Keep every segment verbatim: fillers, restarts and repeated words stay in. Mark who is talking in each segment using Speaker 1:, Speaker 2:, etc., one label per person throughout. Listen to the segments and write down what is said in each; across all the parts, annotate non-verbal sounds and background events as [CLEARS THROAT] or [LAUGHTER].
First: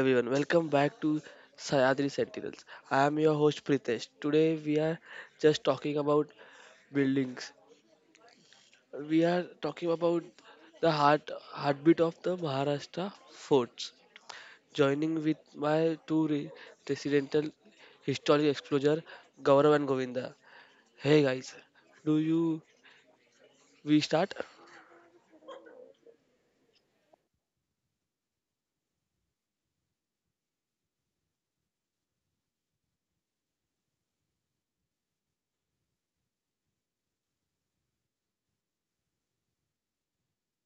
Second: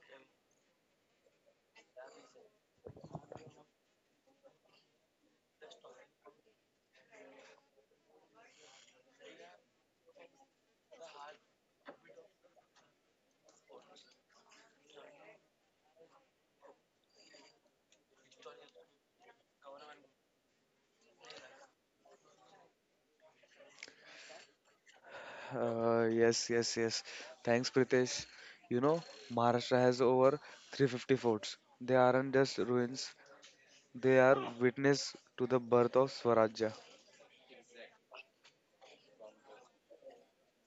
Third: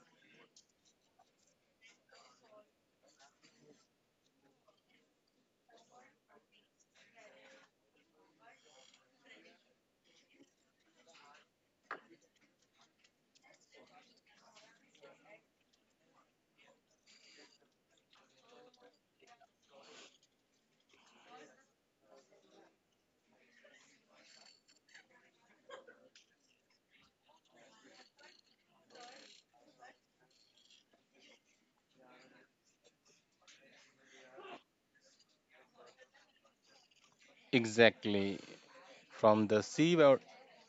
Speaker 1: everyone, welcome back to Sayadri Sentinels. I am your host Pritesh. Today we are just talking about buildings. We are talking about the heart heartbeat of the Maharashtra forts. Joining with my two re- residential historic explorer Gaurav and Govinda. Hey guys, do you we start?
Speaker 2: Uh, yes, yes, yes. Thanks, Pritesh. You know, Maharashtra has over three hundred fifty forts. They aren't just ruins, they are witness to the birth of Swarajya.
Speaker 3: Exactly. From the sea wa-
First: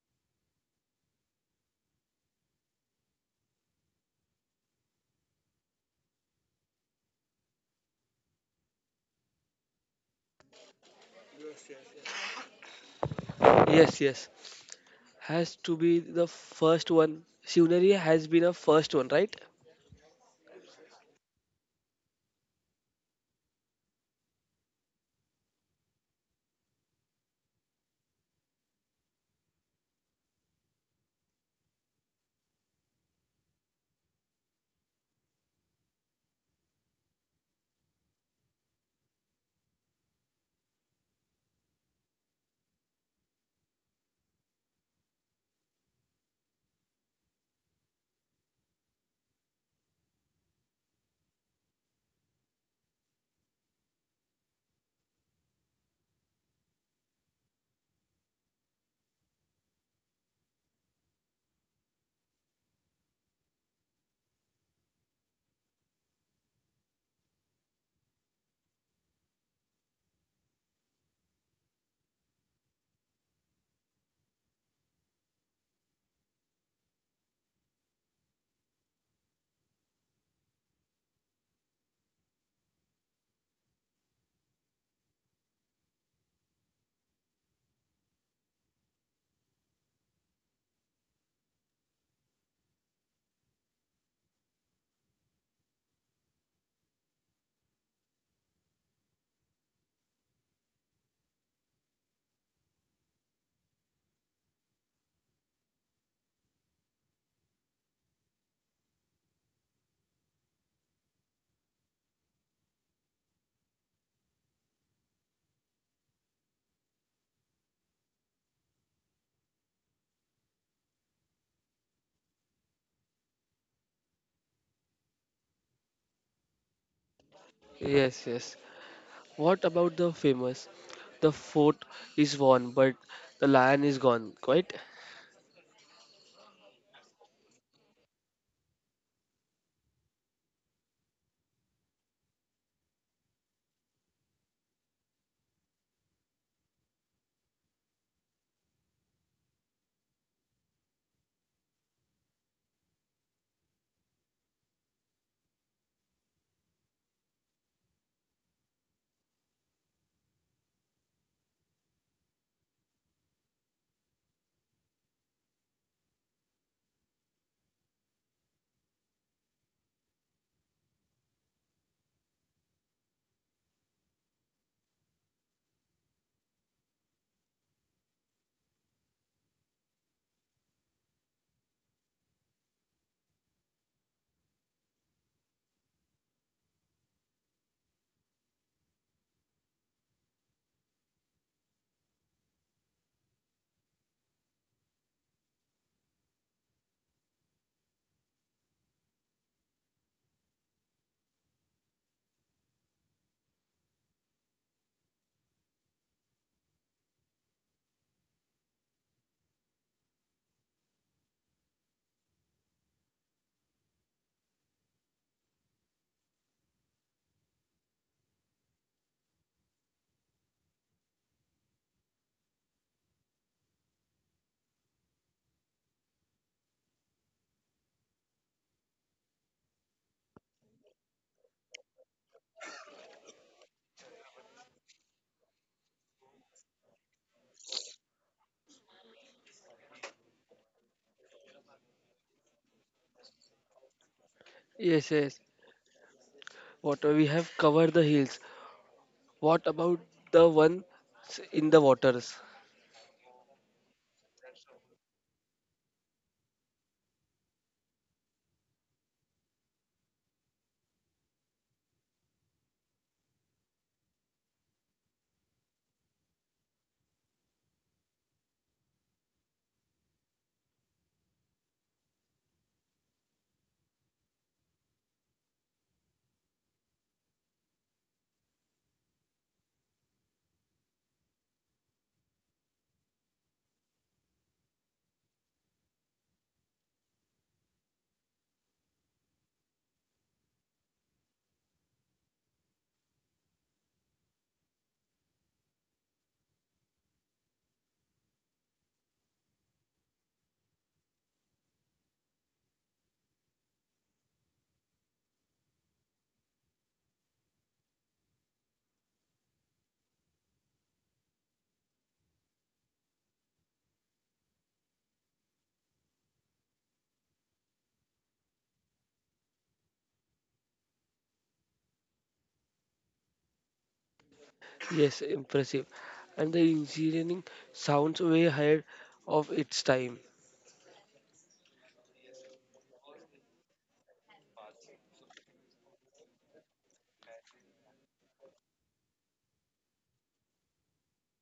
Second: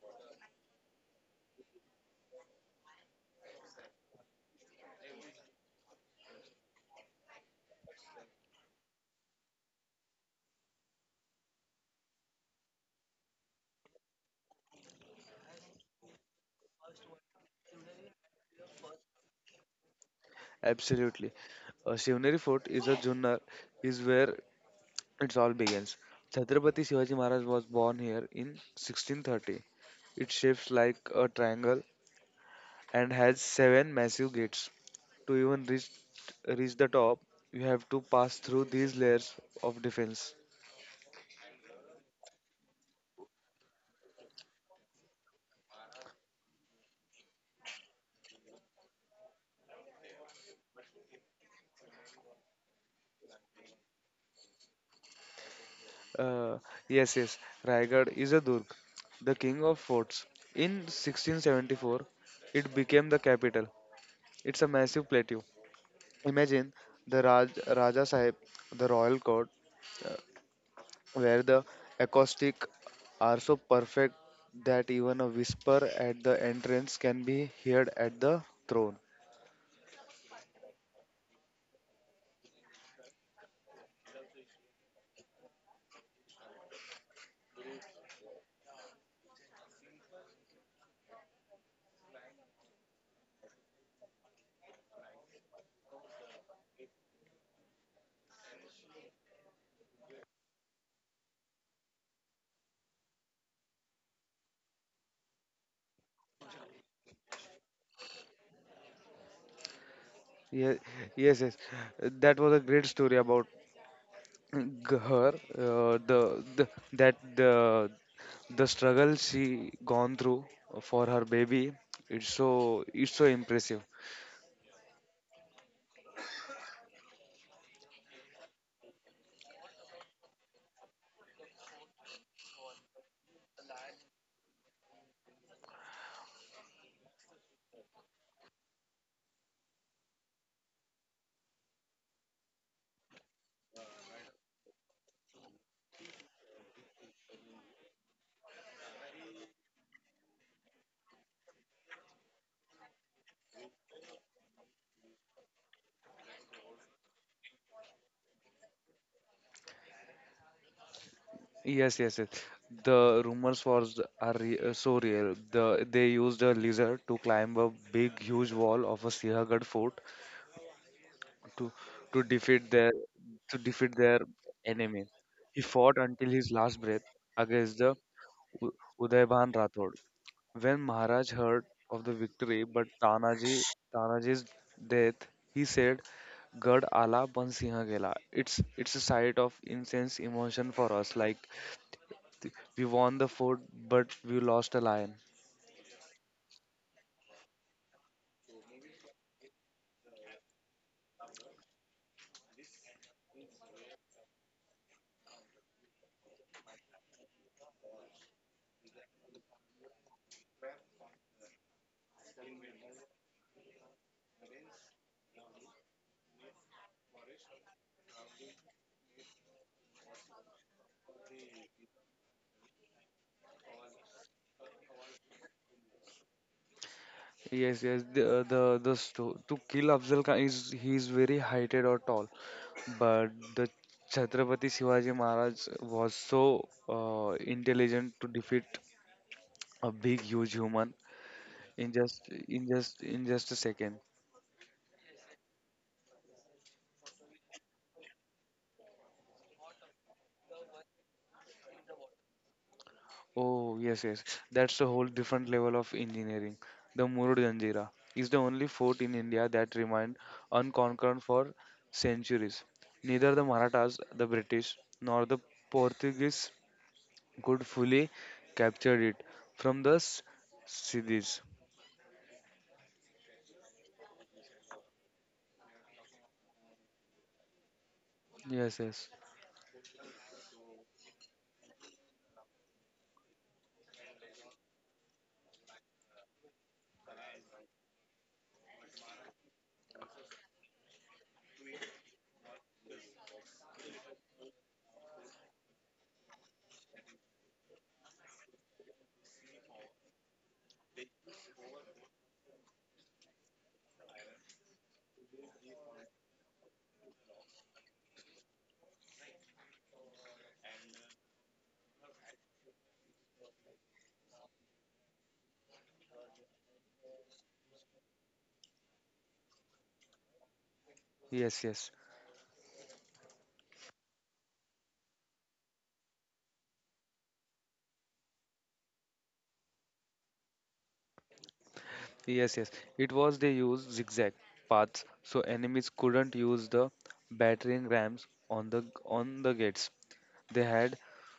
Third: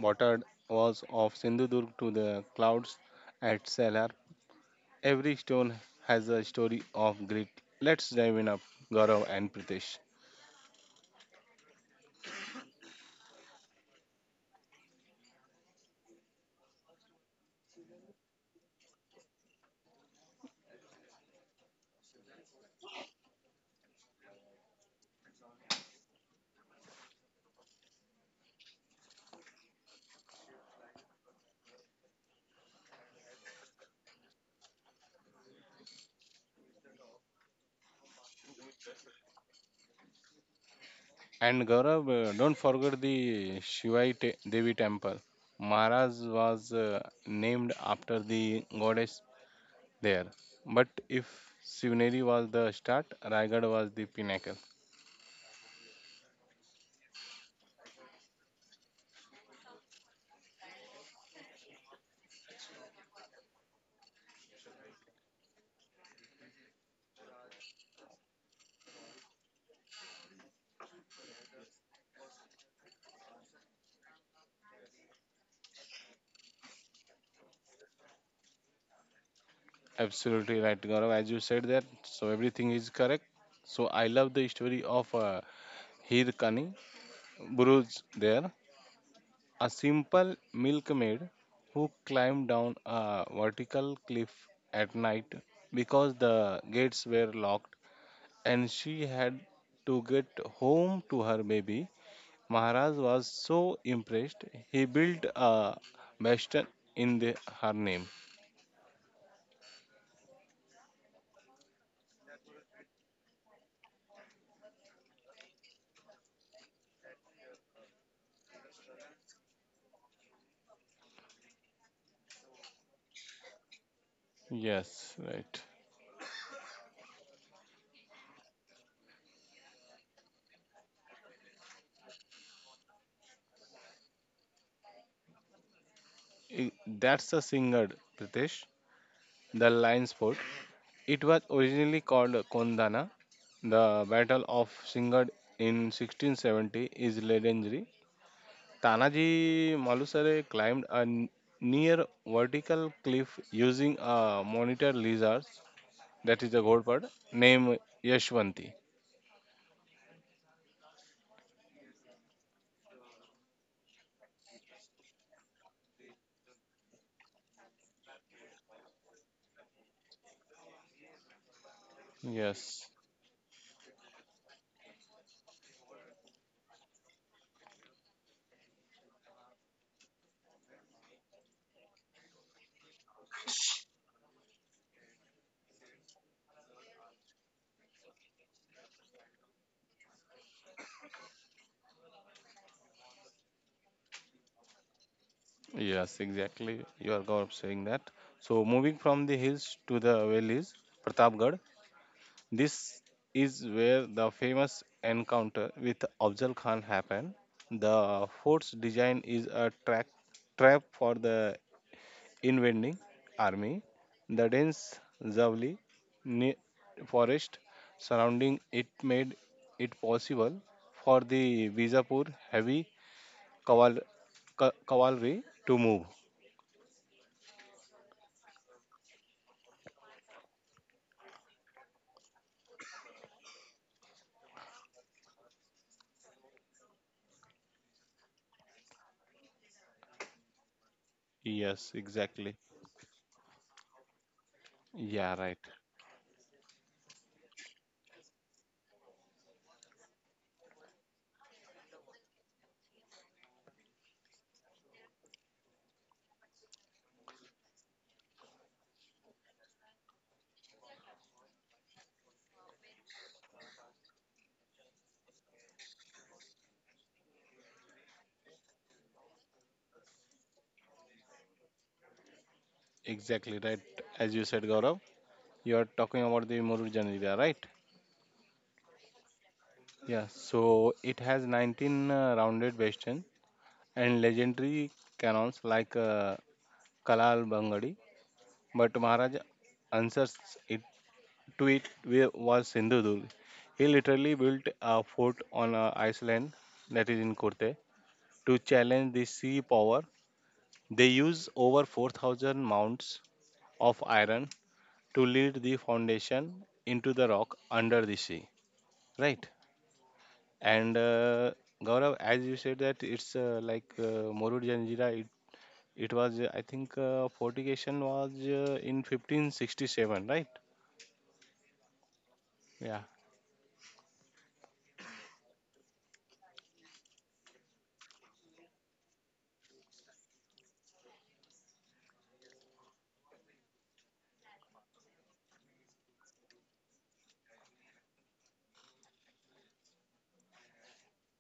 Speaker 3: watered walls of Sindhudurg to the clouds at Salar, every stone has a story of grit. Let's dive in up, Gaurav and Pritesh.
Speaker 1: Yes, yes. Has to be the first one. Shivneri has been a first one, right?
Speaker 2: Absolutely. A Shivneri fort is a Junnar, is where it all begins. Chhatrapati Shivaji Maharaj was born here in sixteen thirty. It's shaped like a triangle and has seven massive gates. To even reach reach the top, you have to pass through these layers of defense.
Speaker 3: And Gaurav, uh, don't forget the Shivai Te- Devi temple. Maharaj was uh, named after the goddess there. But if Shivneri was the start, Raigad was the pinnacle.
Speaker 2: Uh, yes, yes. Raigad is a Durg, the king of forts. In sixteen seventy-four, it became the capital. It's a massive plateau. Imagine the Raj, Raja Sahib, the royal court, uh, where the acoustics are so perfect that even a whisper at the entrance can be heard at the throne.
Speaker 3: Absolutely right, Gaurav. As you said that, so everything is correct. So I love the story of uh, Hirkani Buruj there, a simple milkmaid who climbed down a vertical cliff at night because the gates were locked and she had to get home to her baby. Maharaj was so impressed, he built a bastion in the, her name.
Speaker 2: Yes, yes, yes. That was a great story about her, uh, the, the that the the struggle she gone through for her baby. It's so it's so impressive.
Speaker 3: Yes, right.
Speaker 1: Yes, yes. What about the famous? The fort is won, but the lion is gone, quite?
Speaker 3: I- That's a singer, Pritesh. The Lion's Fort. It was originally called Kondana. The Battle of Singad in sixteen seventy is legendary. Tanaji Malusare climbed a n- near vertical cliff using a monitor lizard, that is a godpad, named Yashwanti.
Speaker 2: Yes, yes, yes. The rumors for are re- uh, so real. The they used a lizard to climb a big huge wall of a Sihagarh fort to to defeat
Speaker 3: Yes,
Speaker 2: their to defeat their enemy. He fought until his last breath against the U- Udayban Rathod. When Maharaj heard of the victory but Tanaji Tanaji's death, he said, Gad Ala Bansiha Gela. It's it's a sight of intense emotion for us. Like, th- we won the fort, but we lost a lion.
Speaker 3: yes, exactly. You are go- saying that. So, moving from the hills to the valleys, Pratapgarh. This is where the famous encounter with Afzal Khan happened. The fort's design is a track, trap for the invading army. The dense Zavli ne- forest surrounding it made it possible for the Vizapur heavy caval- ca- cavalry to move.
Speaker 2: Yes, yes. The the the sto- to kill Afzal Khan is he is very heighted or tall, but the Chhatrapati Shivaji Maharaj was so uh, intelligent to defeat a big huge human in
Speaker 3: Yes,
Speaker 2: just in
Speaker 3: exactly.
Speaker 2: just in just a second.
Speaker 1: Yes, yes.
Speaker 3: Yeah, right.
Speaker 1: Water, we have covered the hills. What about the one s- in the waters?
Speaker 2: Oh, yes, yes. That's a whole different level of engineering. The Murud Janjira is the only fort in India that remained unconquered for centuries. Neither the Marathas, the British, nor the Portuguese could fully capture it from the S- Siddhis.
Speaker 3: Exactly right. As you said, Gaurav, you are talking about the Murur Janira, right?
Speaker 2: Yes, yes.
Speaker 3: Yeah, so it has nineteen uh, rounded bastions and legendary cannons like uh, Kalal Bangadi, but Maharaj answers it to it wi- was Sindhudurg. He literally built a fort on an island that is in Kurte to challenge the sea power. They use over four thousand mounts of iron to lead the foundation into the rock under the sea. Right? And uh, Gaurav, as you said that it's uh, like uh, Morud Janjira, it, it was, uh, I think, uh, fortification was uh, in fifteen sixty-seven, right?
Speaker 2: Yes, yes.
Speaker 3: Yeah.
Speaker 1: Yes, impressive. And the engineering sounds way ahead of its time.
Speaker 2: Yes, yes. It was they used zigzag paths so enemies couldn't use the battering rams on the on the gates. They had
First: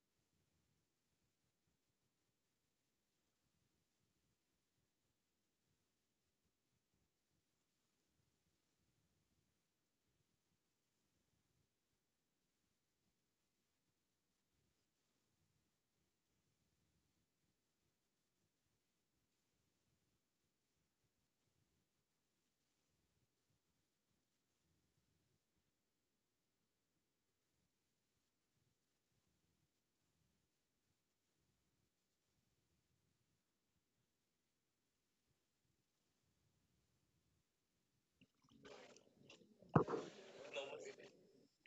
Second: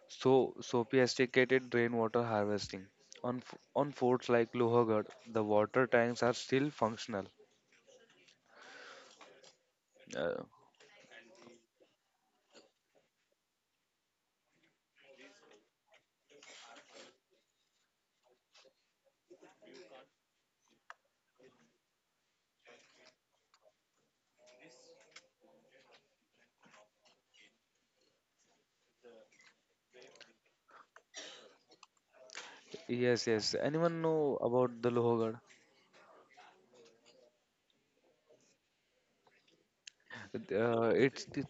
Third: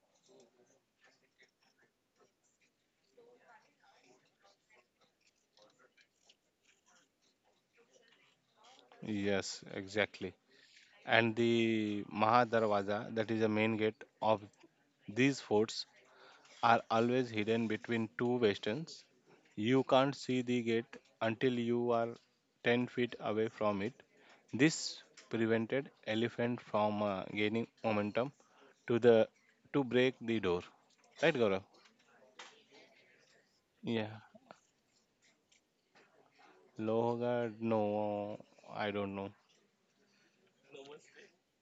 Speaker 2: so sophisticated rainwater harvesting. On f- on forts like Lohagarh, the water tanks are still functional.
Speaker 3: Yes, exactly.
Speaker 2: Uh,
Speaker 3: And the Mahadarwaza, that is the main gate of these forts, are always hidden between two westerns. You can't see the gate until you are ten feet away from it. This prevented elephant from uh, gaining momentum to the to break the door. Right, Gaurav?
Speaker 2: yes, yes. Anyone
Speaker 3: Yeah.
Speaker 2: know about the Lohagarh?
Speaker 3: Logar, no, I don't know.
Speaker 2: Uh, it's it,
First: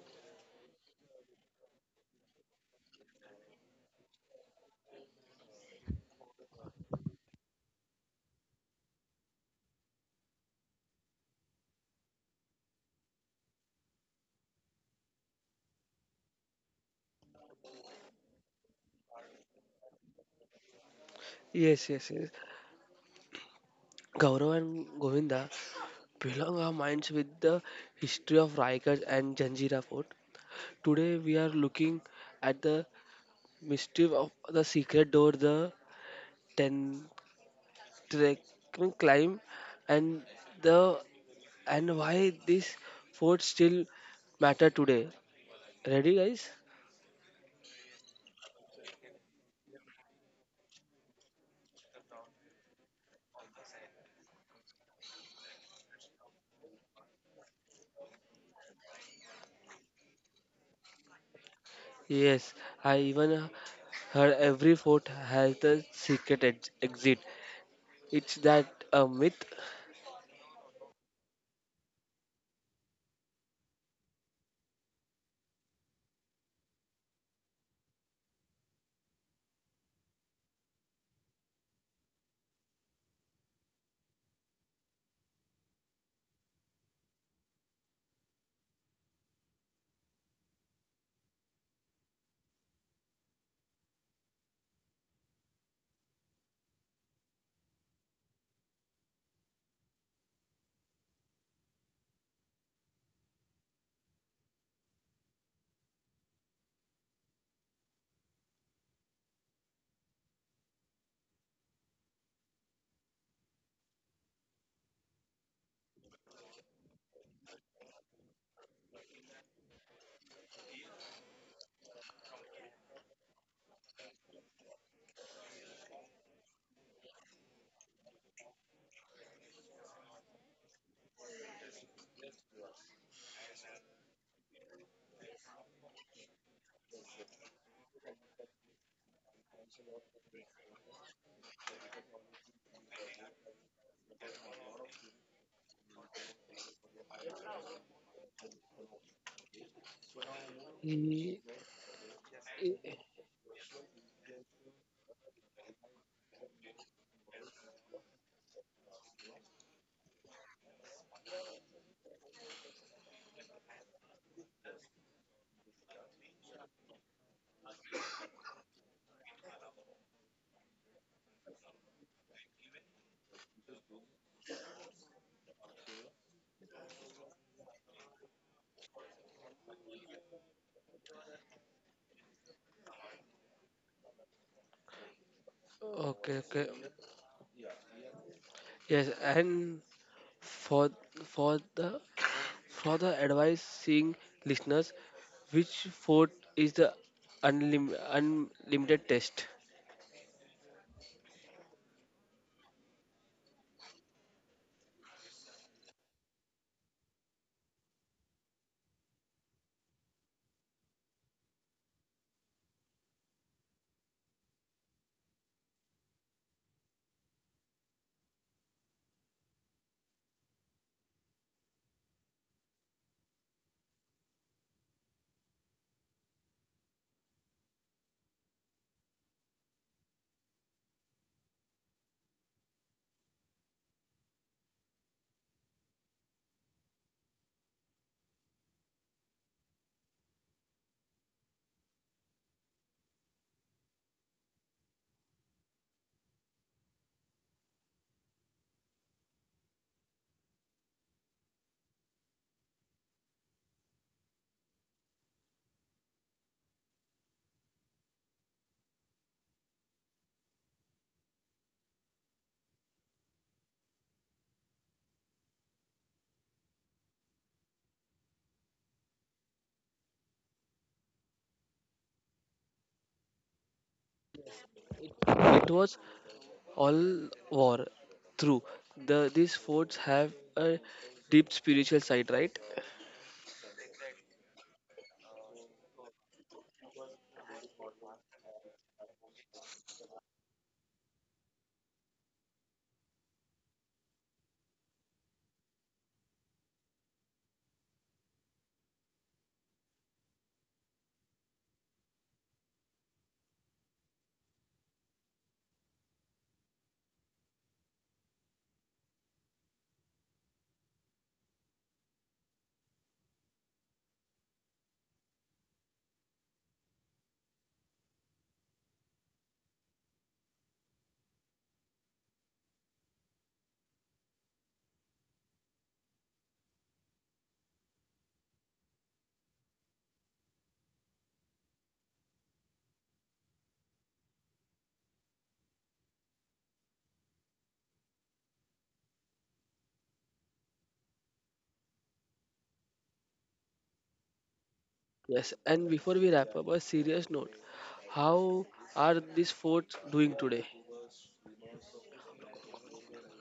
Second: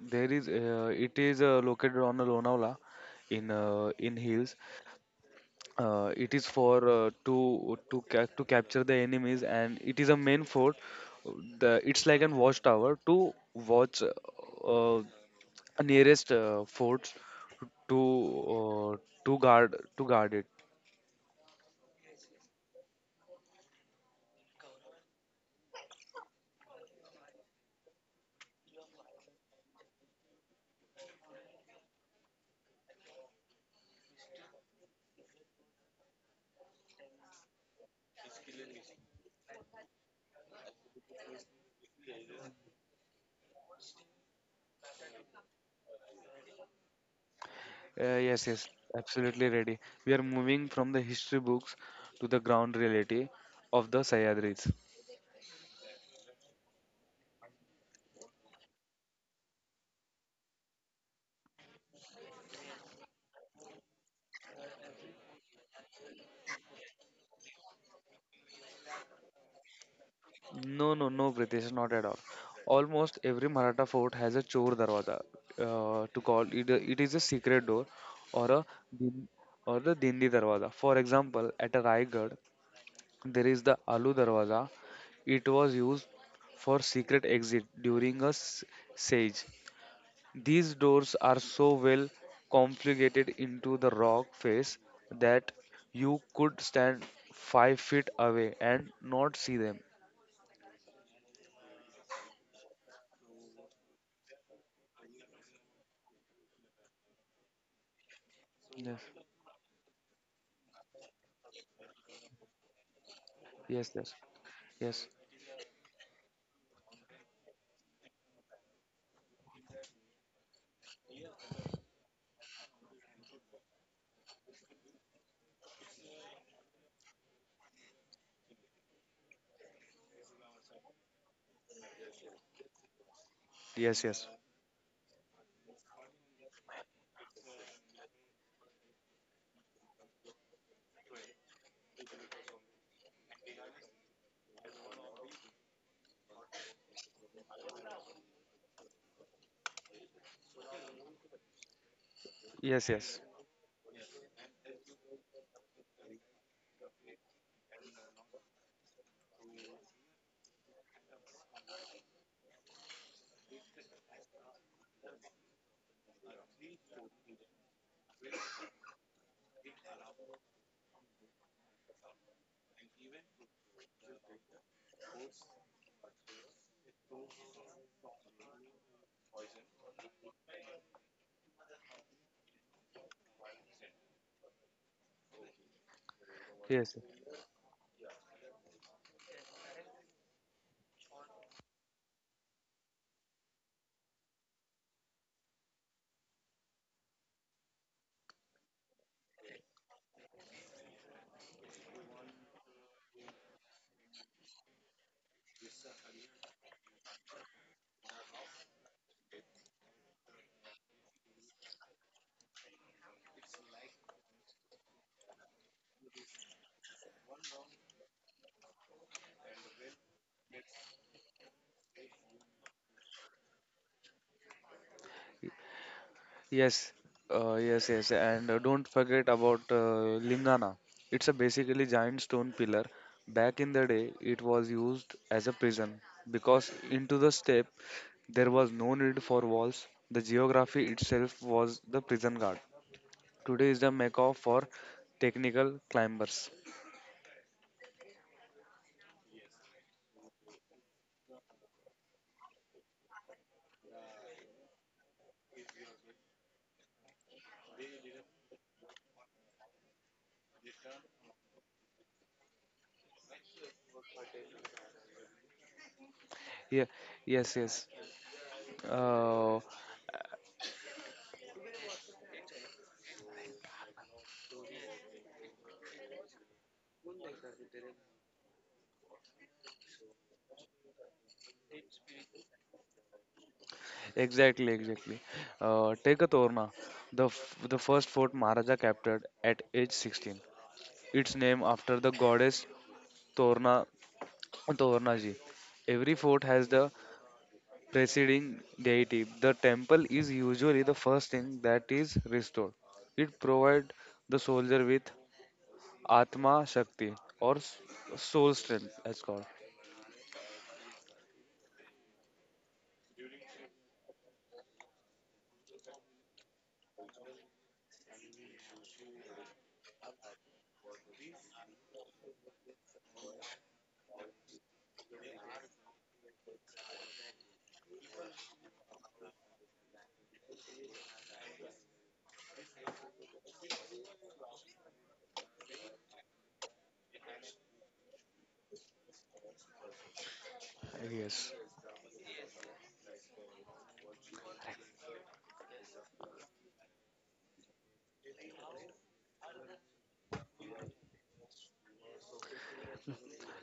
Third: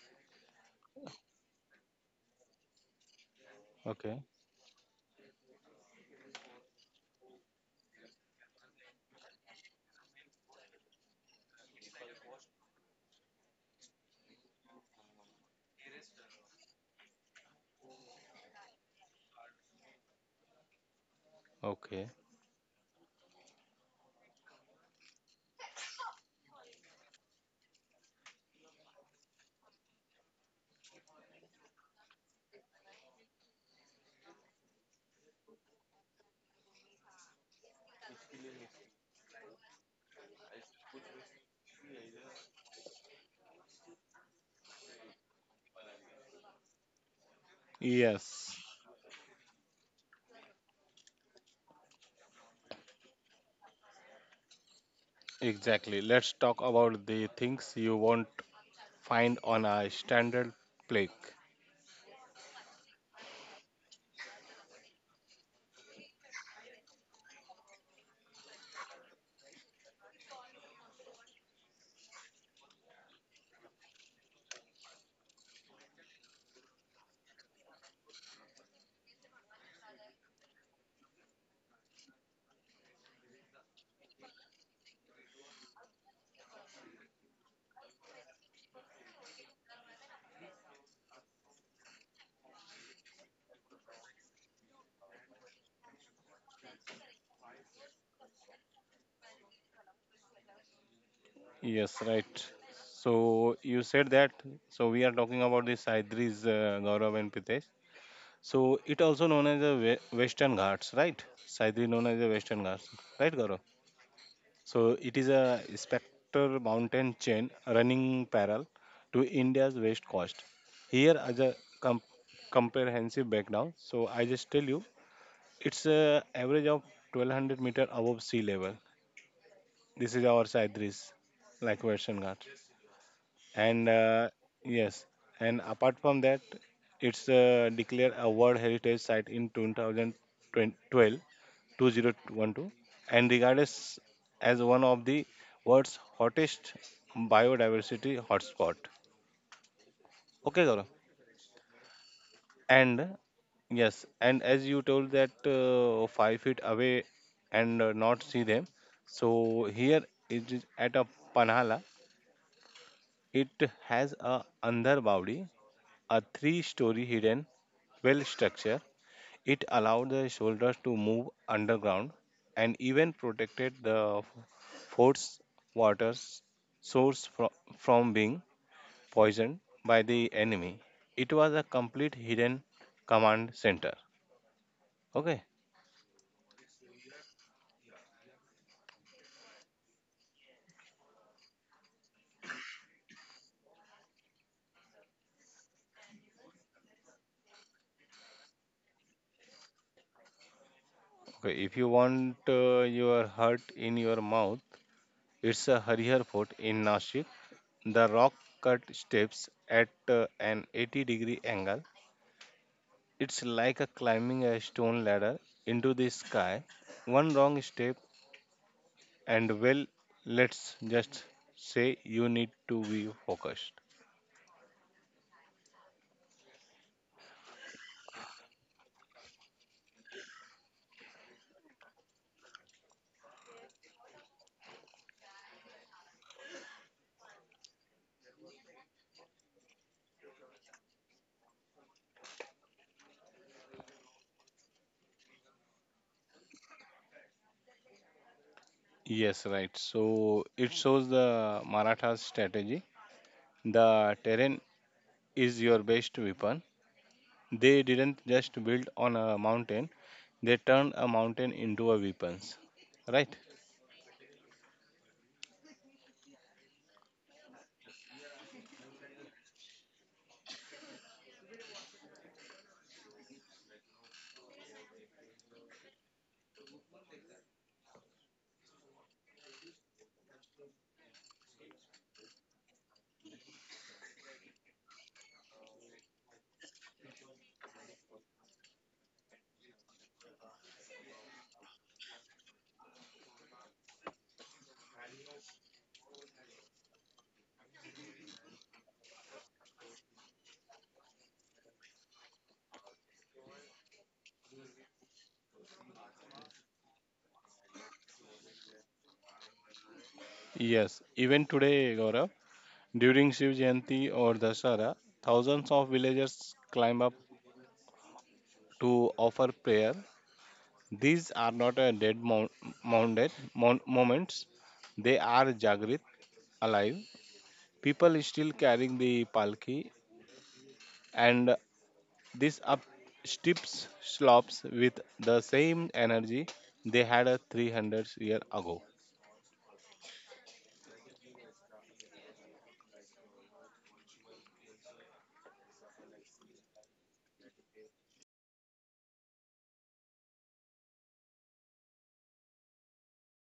Speaker 2: there is uh, it is uh, located on the Lonavala in uh, in
Speaker 3: Okay.
Speaker 2: hills. Uh, it is for uh, to to ca- to capture the enemies, and it is a main fort. The it's like an watchtower to watch uh, nearest uh, forts to uh, to guard to guard it.
Speaker 1: Yes, yes,
Speaker 3: Okay.
Speaker 1: yes. Gaurav and Govinda belong our minds with the history of Raigad and Janjira Fort. Today we are looking at the mystery of the secret door, the Ten trekking climb, and the and why this fort still matter today. Ready guys?
Speaker 2: Uh, yes, yes,
Speaker 3: Yes,
Speaker 2: absolutely ready. We are moving from the history books to the ground reality of the Sahyadris.
Speaker 3: exactly. Let's talk about the things you won't find on a standard plaque.
Speaker 1: Yes, I even uh, heard every fort has the secret ex- exit. It's that a myth?
Speaker 2: No, no, no, British, not at all. Almost every Maratha fort has a chor darwaza, uh, to call it. a- It is a secret door or a din- or the dindi darwaza. For example, at a Raigad, there is the Alu Darwaza. It was used for secret exit during a s- siege. These doors are so well configured into the rock face that you could stand five feet away and not see them.
Speaker 3: Yes, right. So you said that. So we are talking about the Saidris, uh, Gaurav and Pitesh. So it
Speaker 2: Yes,
Speaker 3: also known as the we- Western Ghats, right? Saidri known as the Western Ghats, right, Gaurav?
Speaker 2: yes, yes,
Speaker 3: So
Speaker 2: yes,
Speaker 3: it is a spectral mountain chain running parallel to India's west coast. Here as a com- comprehensive background. So I just tell you, it's a average of twelve hundred meter above sea level. This is our Saidris, like Western Ghats. And
Speaker 2: yes, yes,
Speaker 3: uh, yes, and apart from that, it's uh, declared a World Heritage Site in twenty twelve two thousand twelve and regarded as one of the world's hottest biodiversity hotspot. Okay, Gaurav.
Speaker 1: E-
Speaker 2: yes,
Speaker 1: e-
Speaker 2: yes,
Speaker 3: And yes, and as you told that uh, five feet away and uh, not see them. So here it is at a Panhala. It has a Andhar Bawdi, a three-story hidden well structure. It allowed the soldiers to move underground and even protected the force water source fro- from being poisoned by the enemy. It was a complete hidden command center. Okay.
Speaker 1: okay, okay.
Speaker 2: yes.
Speaker 1: Yes, and for for the for the advice seeing listeners, which fort is the unlim- unlimited test?
Speaker 3: Okay. If you want uh, your heart in your mouth, it's a Harihar Fort in Nashik. The rock cut steps at uh, an eighty degree angle. It's like a climbing a stone ladder into the sky. One wrong step, and well, let's just say you need to be focused.
Speaker 2: Yes, uh, yes, yes, and uh, don't forget about uh, Lingana. It's a basically giant stone pillar. Back in the day, it was used as a prison because into the steppe there was no need for walls. The geography itself was the prison guard. Today is the mecca for technical climbers.
Speaker 3: Yes, right. So it shows the Maratha's strategy. The terrain is your best weapon. They didn't just build on a mountain, they turned a mountain into a weapons. Right?
Speaker 2: Yeah, yes, yes. Uh,
Speaker 1: It was all war through, the these forts have a deep spiritual side, right?
Speaker 2: exactly, exactly. Uh, take a Torna, the f- the first fort Maharaja captured at age sixteen. Its name after the goddess Torna, Tornaji. Every fort has the preceding deity. The temple is usually the first thing that is restored. It provides the soldier with Atma Shakti, or s- soul strength, as called.
Speaker 3: Yes. Even today, Gaurav, during Shiv Jayanti or Dashara, thousands of villagers climb up to offer prayer. These are not a dead mount, mounted mon- moments. They are Jagrit, alive. People still carrying the palki and this up slopes with the same energy they had a three hundred year ago.
Speaker 2: Yes.
Speaker 1: Yes, and before we wrap up a serious note, how are these forts doing today?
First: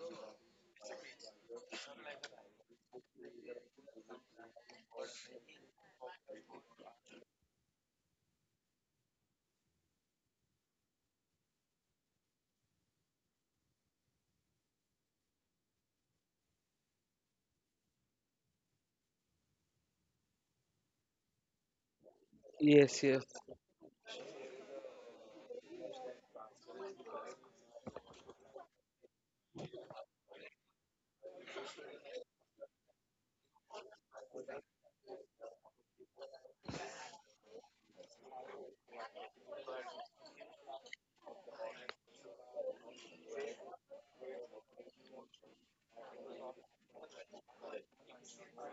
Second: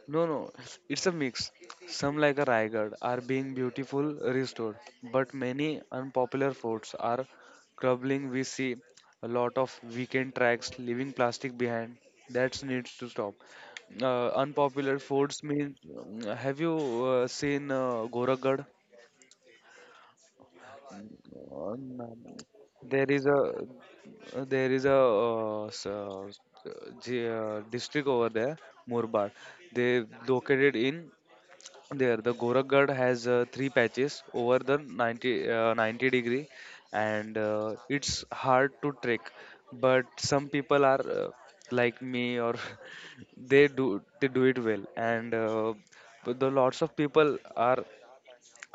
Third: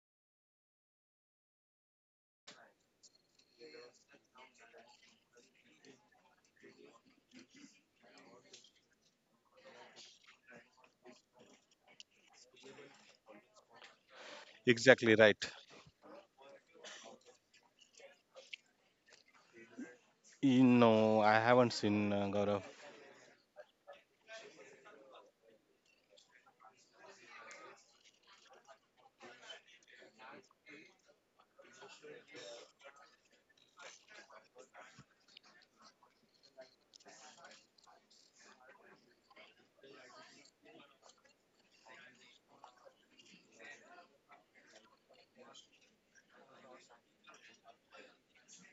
Speaker 2: No, no, it's a mix. Some, like a Raigad, are being beautiful restored, but many unpopular forts are crumbling. We see a lot of weekend tracks leaving plastic behind. That needs to stop. Uh, unpopular
Speaker 3: Exactly right.
Speaker 2: forts mean. Have you uh, seen uh, Gorakhgad?
Speaker 3: E- No, I haven't
Speaker 2: Uh,
Speaker 3: seen
Speaker 2: no.
Speaker 3: uh, Gaurav.
Speaker 1: Yes,
Speaker 2: There
Speaker 1: yes,
Speaker 2: is a uh, there is a uh, s- uh, s- uh, j- uh, district over there, Murbad. They located in there. The gorakhgad has uh, three patches over the ninety uh, ninety degree, and uh, it's hard to trek, but some people are uh, like me, or [LAUGHS] they do they do it well. And uh, but the lots of people are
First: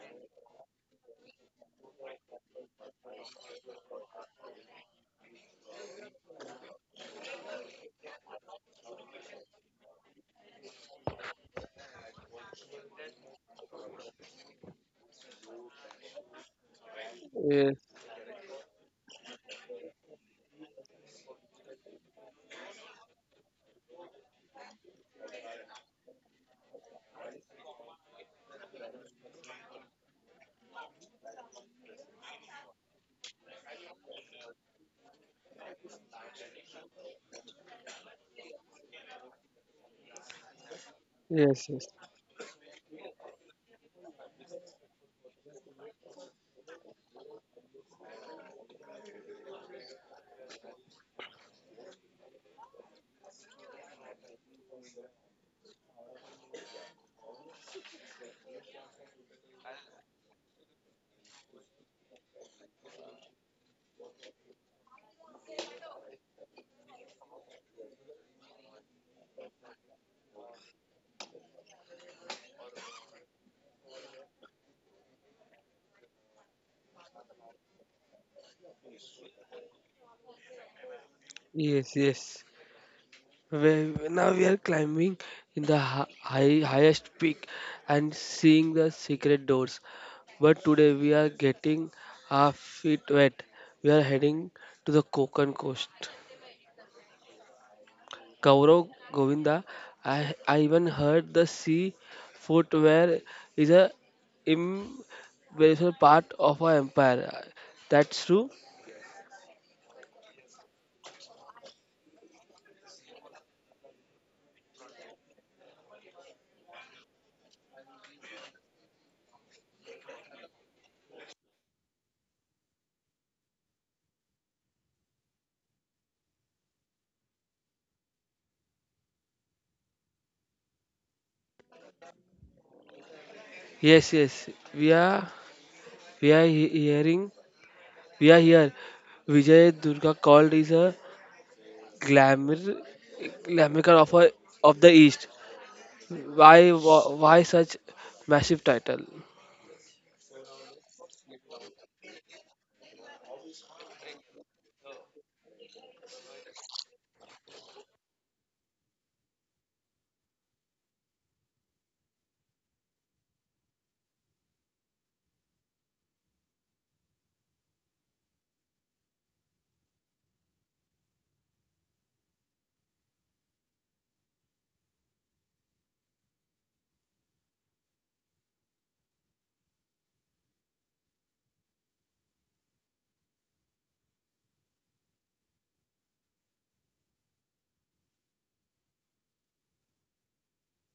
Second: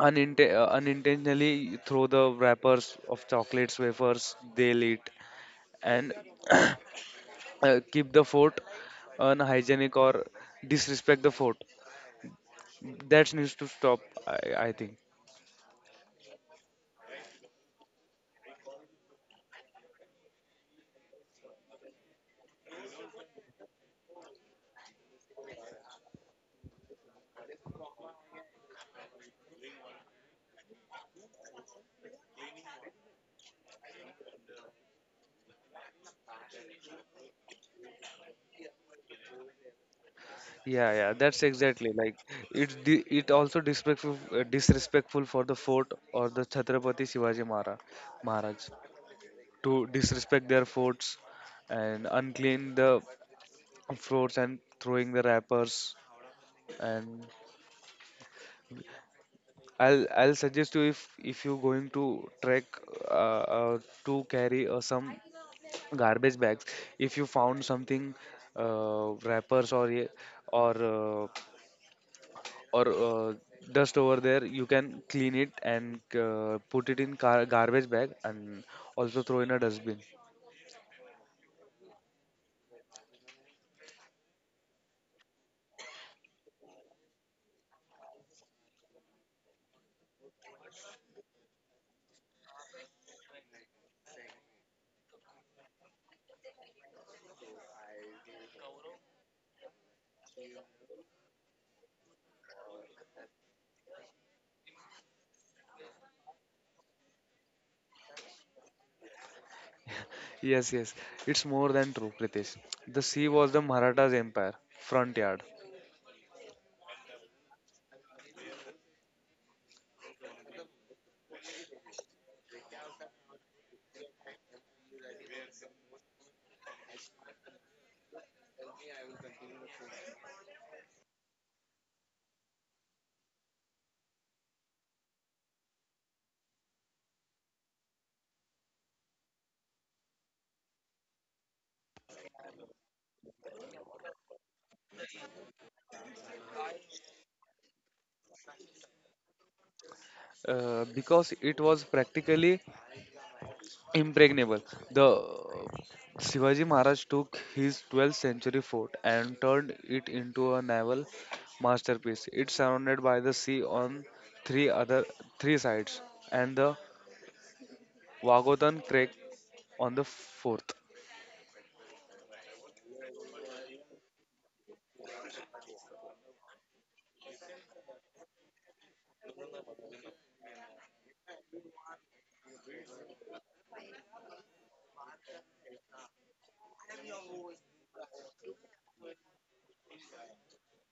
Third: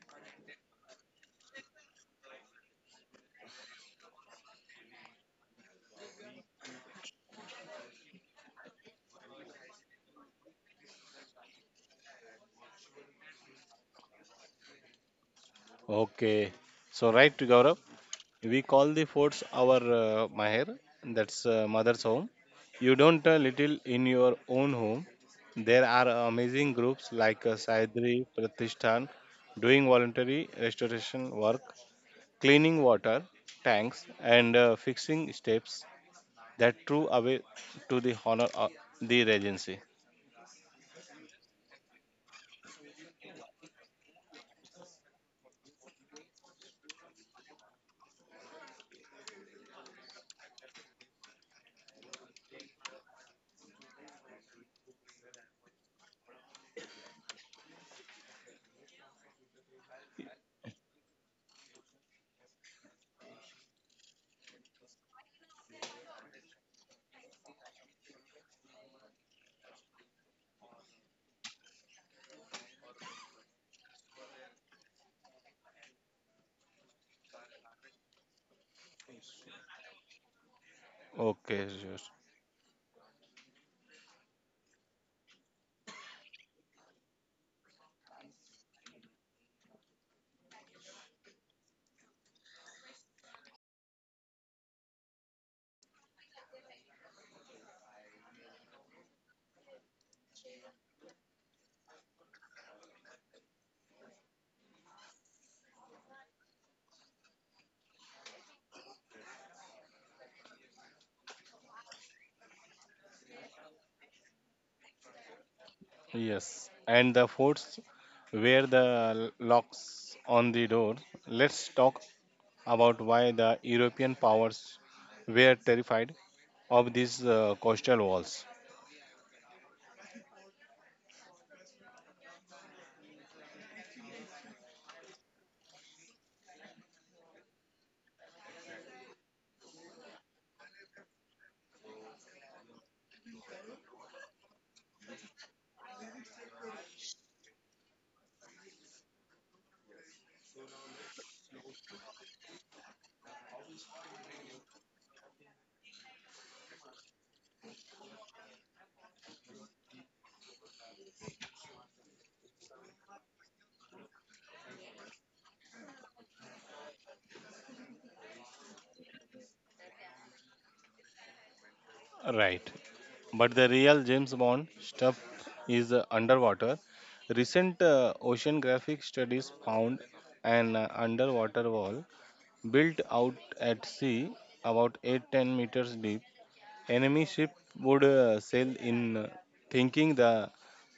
Speaker 2: uninte- uh, unintentionally throw the wrappers of chocolates wafers they'll eat, and [COUGHS] [CLEARS THROAT] uh, keep the fort unhygienic, or disrespect the fort. That needs to stop. I, I think.
Speaker 3: Okay, so right, Gaurav,
Speaker 1: yes,
Speaker 3: we call the forts our uh, Maher, that's uh, mother's home. You don't uh, little in your own home. There are amazing groups like uh, Saidri Pratishthan doing voluntary restoration work, cleaning water tanks, and uh, fixing steps that true away to the honor of the regency.
Speaker 2: Yeah, yeah, that's
Speaker 1: yes, yes,
Speaker 2: exactly like it. Di- it also disrespectful uh, disrespectful for the fort or the Chhatrapati Shivaji Maharaj Maharaj to disrespect their forts and unclean the floors and throwing the wrappers. And I'll I'll suggest you, if if you going to trek, uh, uh, to carry uh, some garbage bags. If you found something, uh, wrappers, or ye- or uh, or uh, dust over there, you can clean it and uh, put it in gar- garbage bag, and also throw in a dustbin.
Speaker 3: Okay,
Speaker 1: yes,
Speaker 3: yes.
Speaker 1: yes. We, now we are climbing in the hi- high, highest peak and seeing the secret doors. But today we are getting our feet wet. We are heading to the Konkan coast. Gaurav, Govinda. I, I even heard the sea footwear is a imperishable part of our empire. That's true.
Speaker 2: Yes, yes. It's more than true, Pritesh. The sea was the Marathas empire front yard.
Speaker 3: Yes. And the forts were the locks on the door. Let's talk about why the European powers were terrified of these uh, coastal walls.
Speaker 1: Yes, yes. We are we are he- hearing we are here. Vijay Durga called is a glamour glamour of our, of the East. Why wh- why such massive title?
Speaker 2: Uh, because it was practically impregnable. The uh, Shivaji Maharaj took his twelfth century fort and turned it into a naval masterpiece. It's surrounded by the sea on three other three sides, and the Wagodan Trek on the fourth.
Speaker 3: Right. But the real James Bond stuff is uh, underwater. Recent uh, oceanographic studies found an uh, underwater wall built out at sea, about eight ten meters deep, enemy ship would uh, sail in uh, thinking the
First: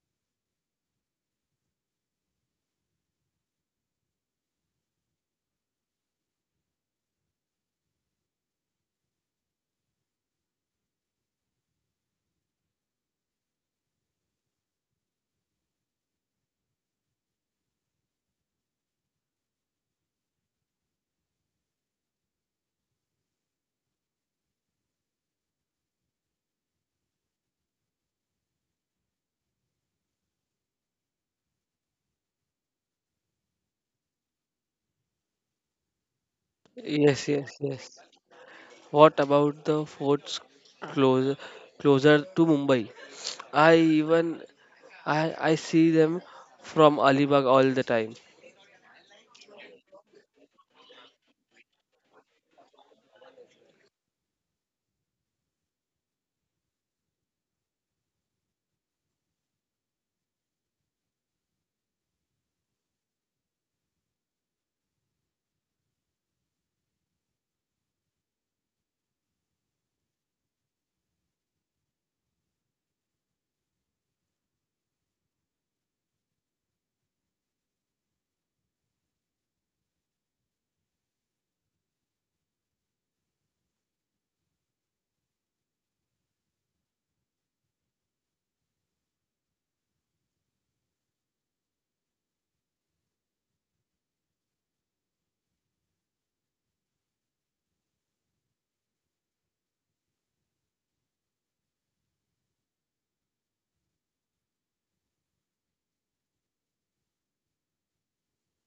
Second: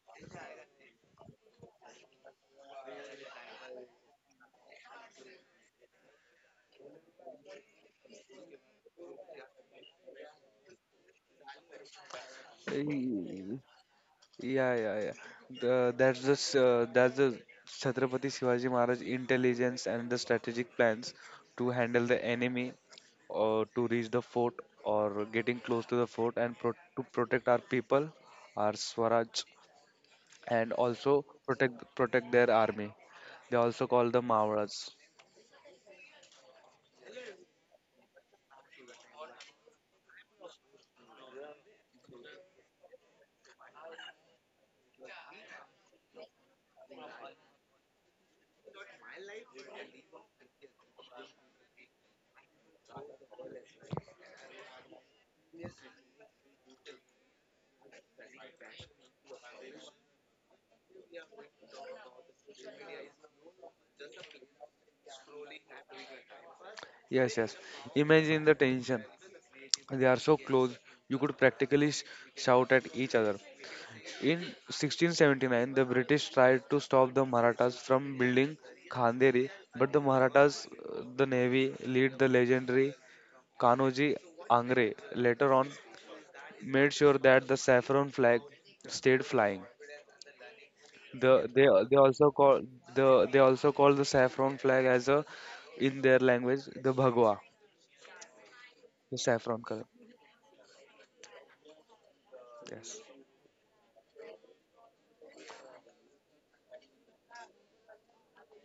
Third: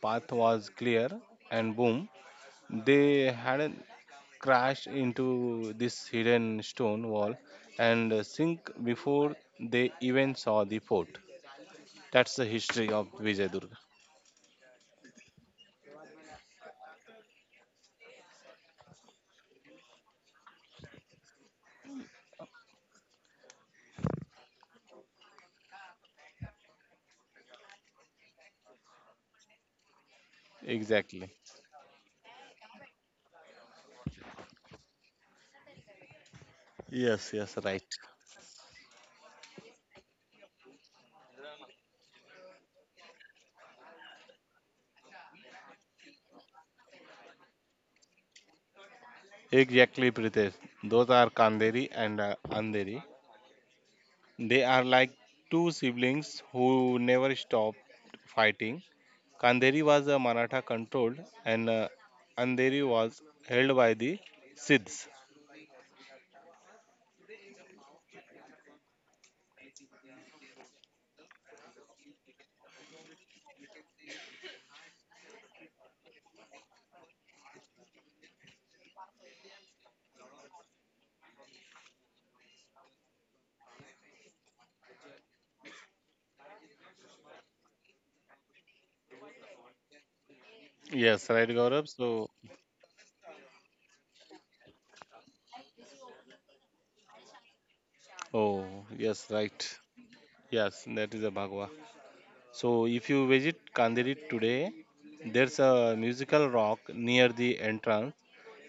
Speaker 3: path was clear and boom, they had crashed into this hidden stone wall and uh, sink before they even saw the fort. That's the history of
Speaker 2: Hey.
Speaker 3: Vijayadurga.
Speaker 2: Yeah, yeah, yeah. The, that's the s- uh, that's the Chhatrapati Shivaji Maharaj intelligence and the strategic plans to handle the enemy, or to reach the fort, or getting close to the fort and pro- to protect our people, our Swaraj, and also
Speaker 3: Exactly.
Speaker 2: protect protect their army. They also call the Mavaras.
Speaker 1: Yes,
Speaker 3: Yes,
Speaker 1: yes,
Speaker 3: yes, right.
Speaker 1: yes. What about the forts close, closer to Mumbai? I even I I see them from Alibag all the time.
Speaker 3: Exactly, Pritesh. Those are Kanderi and uh, Andheri. They are like two siblings who never stopped fighting. Kanderi was uh, Maratha controlled and uh, Andheri was held by the Siddhs.
Speaker 2: Yes, yes. Imagine the tension. They are so close, you could practically sh- shout at each other. In sixteen seventy-nine, the British tried to stop the Marathas from building Khanderi, but the Marathas, uh, the navy, led the legendary Kanoji Angre, later on made sure that the saffron flag stayed flying.
Speaker 3: Yes, right,
Speaker 2: The, they,
Speaker 3: Gaurav.
Speaker 2: they
Speaker 3: So,
Speaker 2: also call the they also call the saffron flag as a in their language the bhagwa,
Speaker 3: oh, yes,
Speaker 2: the
Speaker 3: right.
Speaker 2: saffron color.
Speaker 3: Yes, that is a Bhagwa. So,
Speaker 2: Yes.
Speaker 3: if you visit Kanderi today, there's a musical rock near the entrance.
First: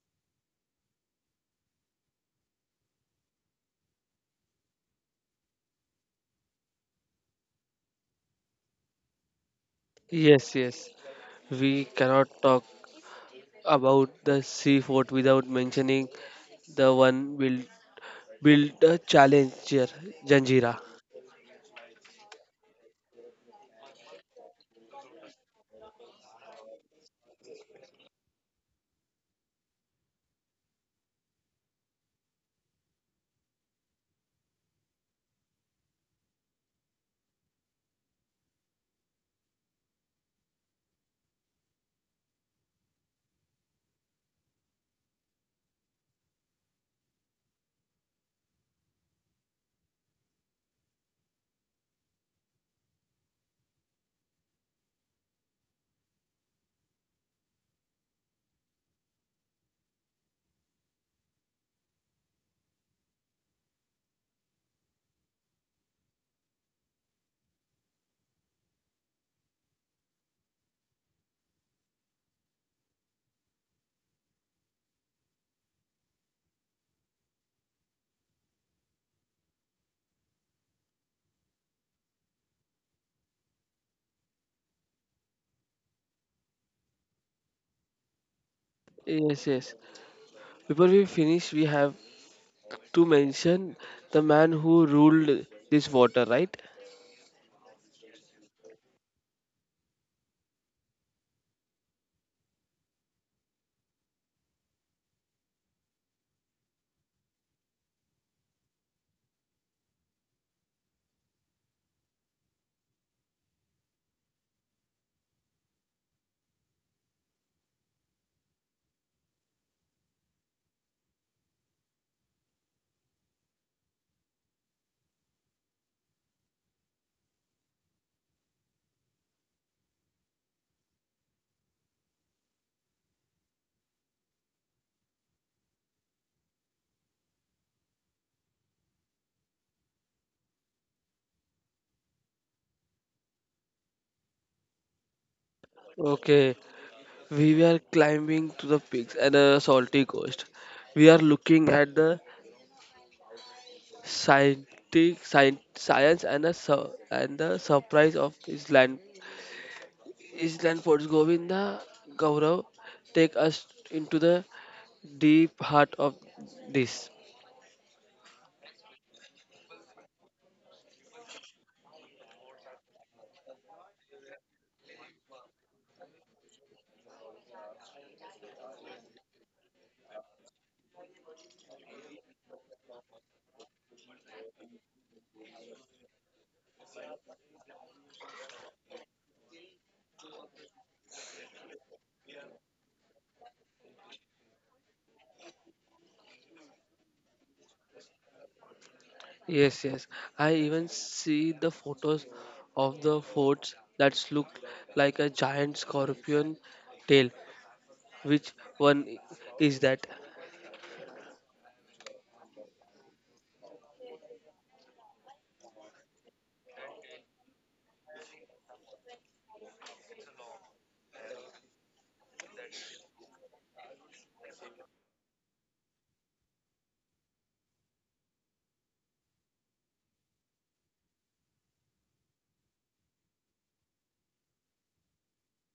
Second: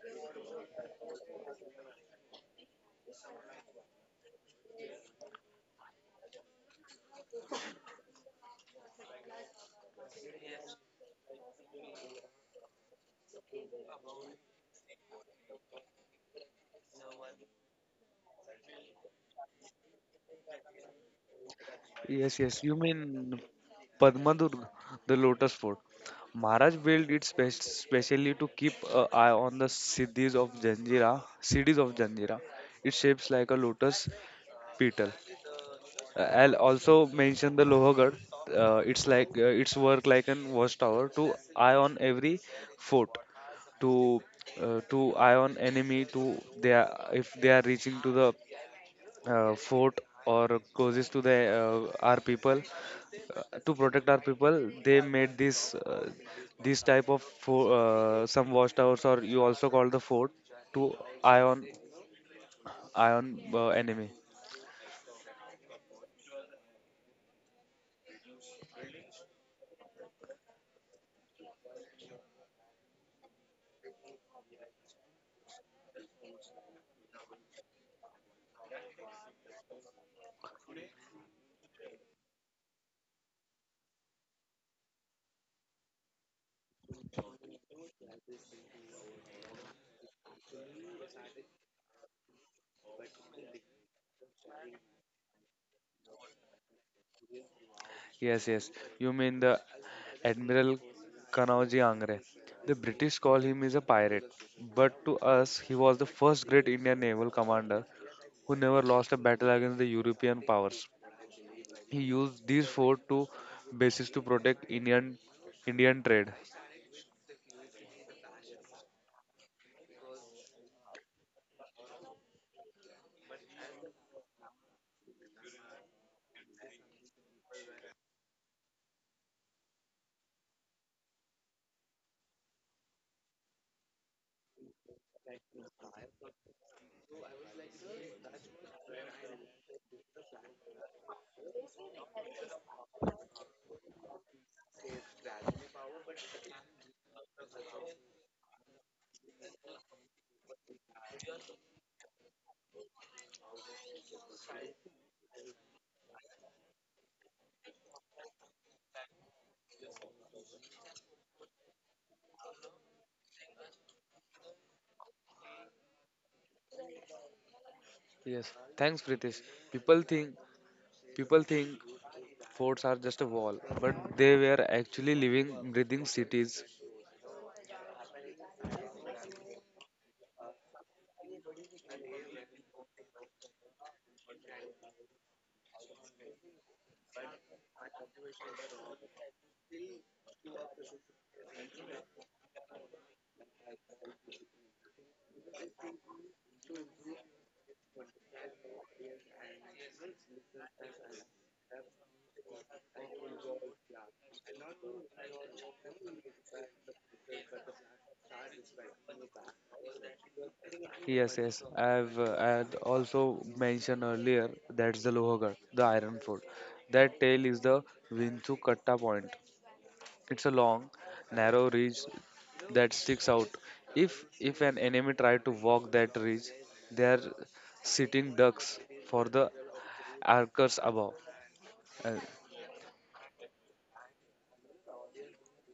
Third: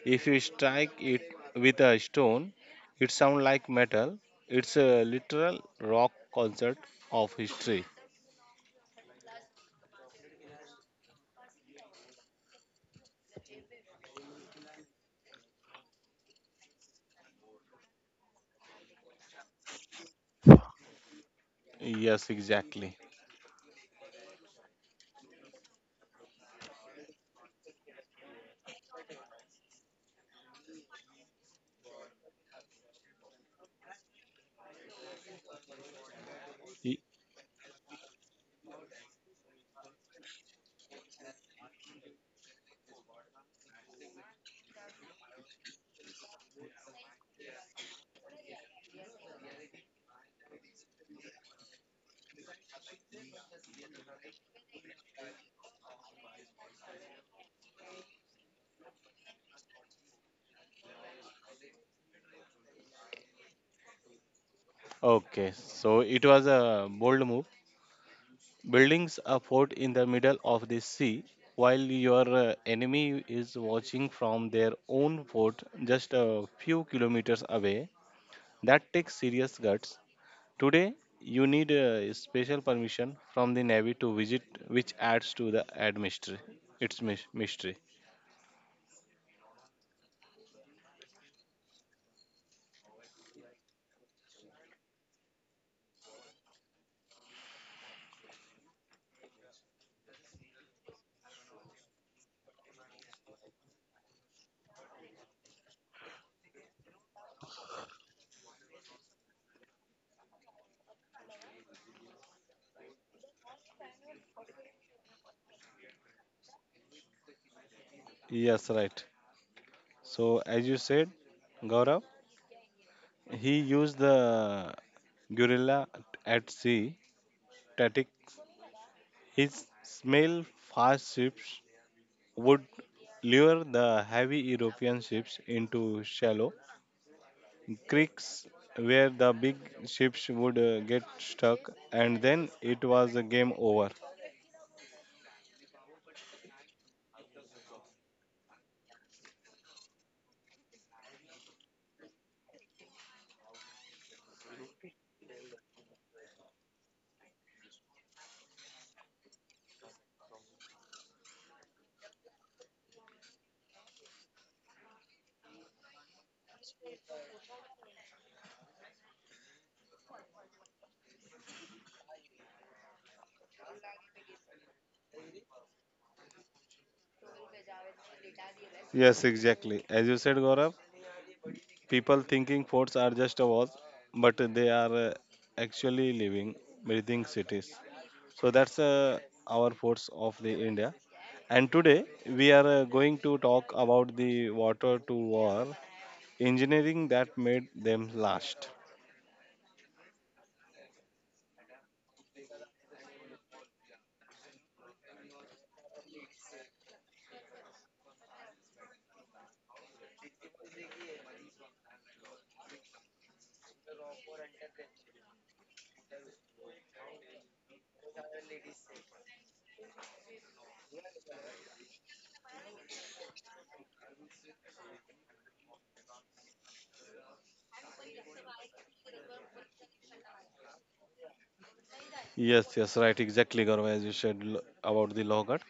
Speaker 3: If you strike it with a stone, it sounds like metal. It's a literal rock concert of history.
Speaker 1: Yes, yes. We cannot talk about the sea fort without mentioning the one build build a challenger Janjira.
Speaker 2: Yes, yes.
Speaker 3: Yes,
Speaker 2: You
Speaker 3: exactly.
Speaker 2: mean Padmadur, the lotus fort. Maharaj built it spe- specially to keep an eye on the siddhis of Janjira, cities of Janjira. It shapes like a lotus petal. Uh, I'll also
Speaker 3: Y-
Speaker 2: mention the Lohagarh. Uh, it's like uh, its work like an watchtower to eye on every fort, to uh, to eye on enemy, to they are, if they are reaching to the uh, fort or closest to the uh, our people, uh, to protect our people. They made this uh, this type of fo- uh, some watchtowers, or you also call the fort to eye ion ion uh, enemy.
Speaker 3: Okay, so it was a bold move. Buildings a fort in the middle of the sea while your uh, enemy is watching from their own fort just a few kilometers away. That takes serious guts. Today, you need a special permission from the Navy to visit, which adds to the ad mystery. It's mys- mystery.
Speaker 1: Yes, yes. Before we finish, we have to mention the man who ruled this water, right?
Speaker 2: Yes, yes. You mean the admiral Kanauji Angre. The British call him is a pirate, but to us he was the first great Indian naval commander who never lost a battle against the European powers. He used these fort to bases to protect indian indian trade.
Speaker 3: Yes, right. So, as you said, Gaurav, he used the gorilla at sea static. His smell fast ships would lure the heavy European ships into shallow creeks where the big ships would uh, get stuck, and then it was a game over.
Speaker 1: Okay, we were climbing to the peaks and a salty coast. We are looking at the scientific science, science and the sur- and the surprise of Island Island Forts. Govinda, Gaurav, take us into the deep heart of this.
Speaker 2: Yes, thanks, Pritesh. People think People think forts are just a wall, but they were actually living, breathing cities.
Speaker 3: Yes, exactly. As you said, Gaurav, people thinking forts are just a walls, but they are uh, actually living, breathing cities. So that's uh, our forts of the India. And today we are uh, going to talk about the water to war engineering that made them last.
Speaker 1: Yes, yes. I even see the photos of the forts that look like a giant scorpion tail. Which one is that?
Speaker 2: Yes, yes. I've uh, I'd also mentioned earlier that's the Lohagarh, the Iron Fort. That tail is the Vinchukatta Point. It's a long, narrow ridge that sticks out. If if an enemy tried to walk that ridge, they are sitting ducks for the archers above. Uh,
Speaker 3: Yes, yes, right, exactly, Gaurav, as you said l- about the Lohat.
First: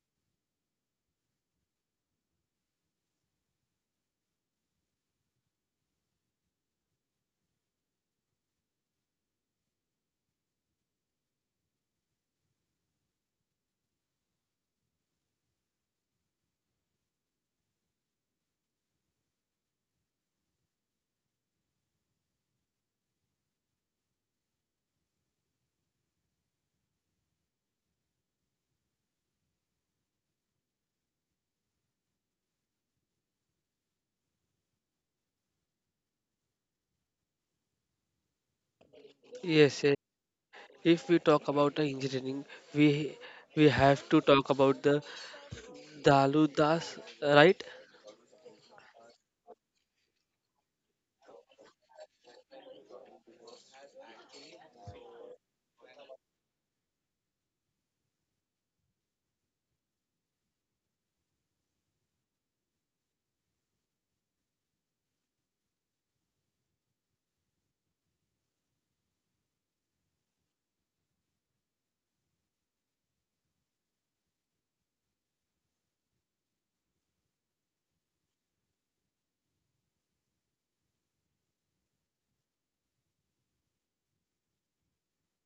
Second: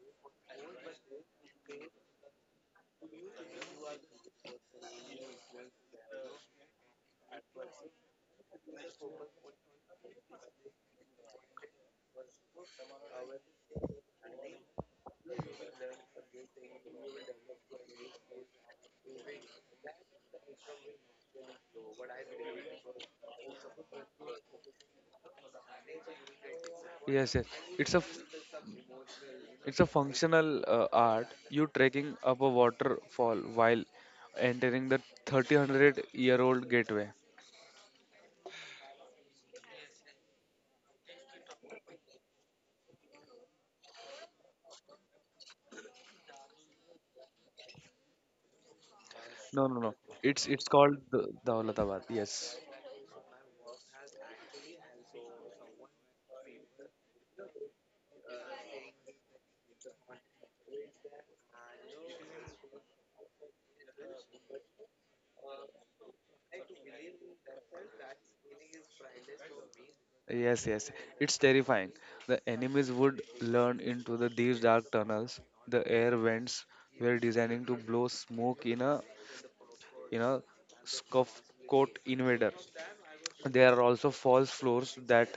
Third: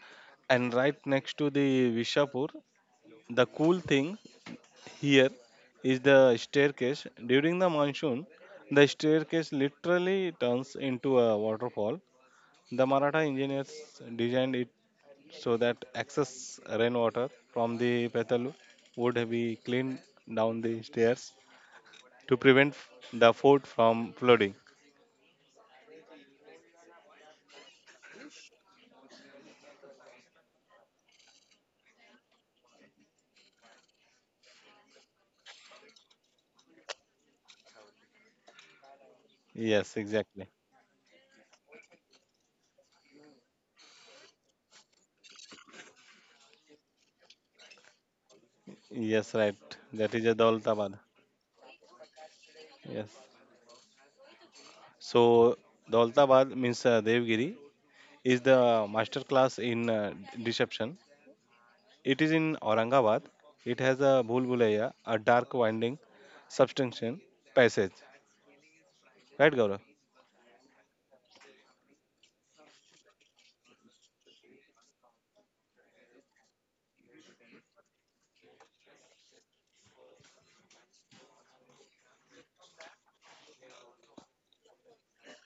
Speaker 3: And right next to the Vishapur, the cool thing here is the staircase. During the monsoon, the staircase literally turns into a waterfall. The Maratha engineers designed it so that excess rainwater from the Petalu would be cleaned down the stairs to prevent the fort from flooding.
Speaker 2: yes, yes. It's a f- It's a functional uh, art. You trekking up a waterfall while entering the three hundred year old gateway.
Speaker 1: Yes, yes.
Speaker 3: Yes, exactly.
Speaker 1: If we talk about the engineering, we we have to talk about the Daludas, right?
Speaker 3: Yes,
Speaker 2: No,
Speaker 3: right.
Speaker 2: no, no.
Speaker 3: That is a
Speaker 2: It's it's called
Speaker 3: Daulatabad.
Speaker 2: the Daulatabad. Yes.
Speaker 3: Yes. So Daulatabad means uh, Devgiri is the master class in uh, d- deception. It is in Aurangabad. It has a Bhulbulaya, a dark winding substantial passage. Right, Gaurav?
Speaker 2: Yes, yes. It's terrifying. The enemies would learn into the these dark tunnels. The air vents were designing to blow smoke in a in a scuff coat invader. There are also false floors that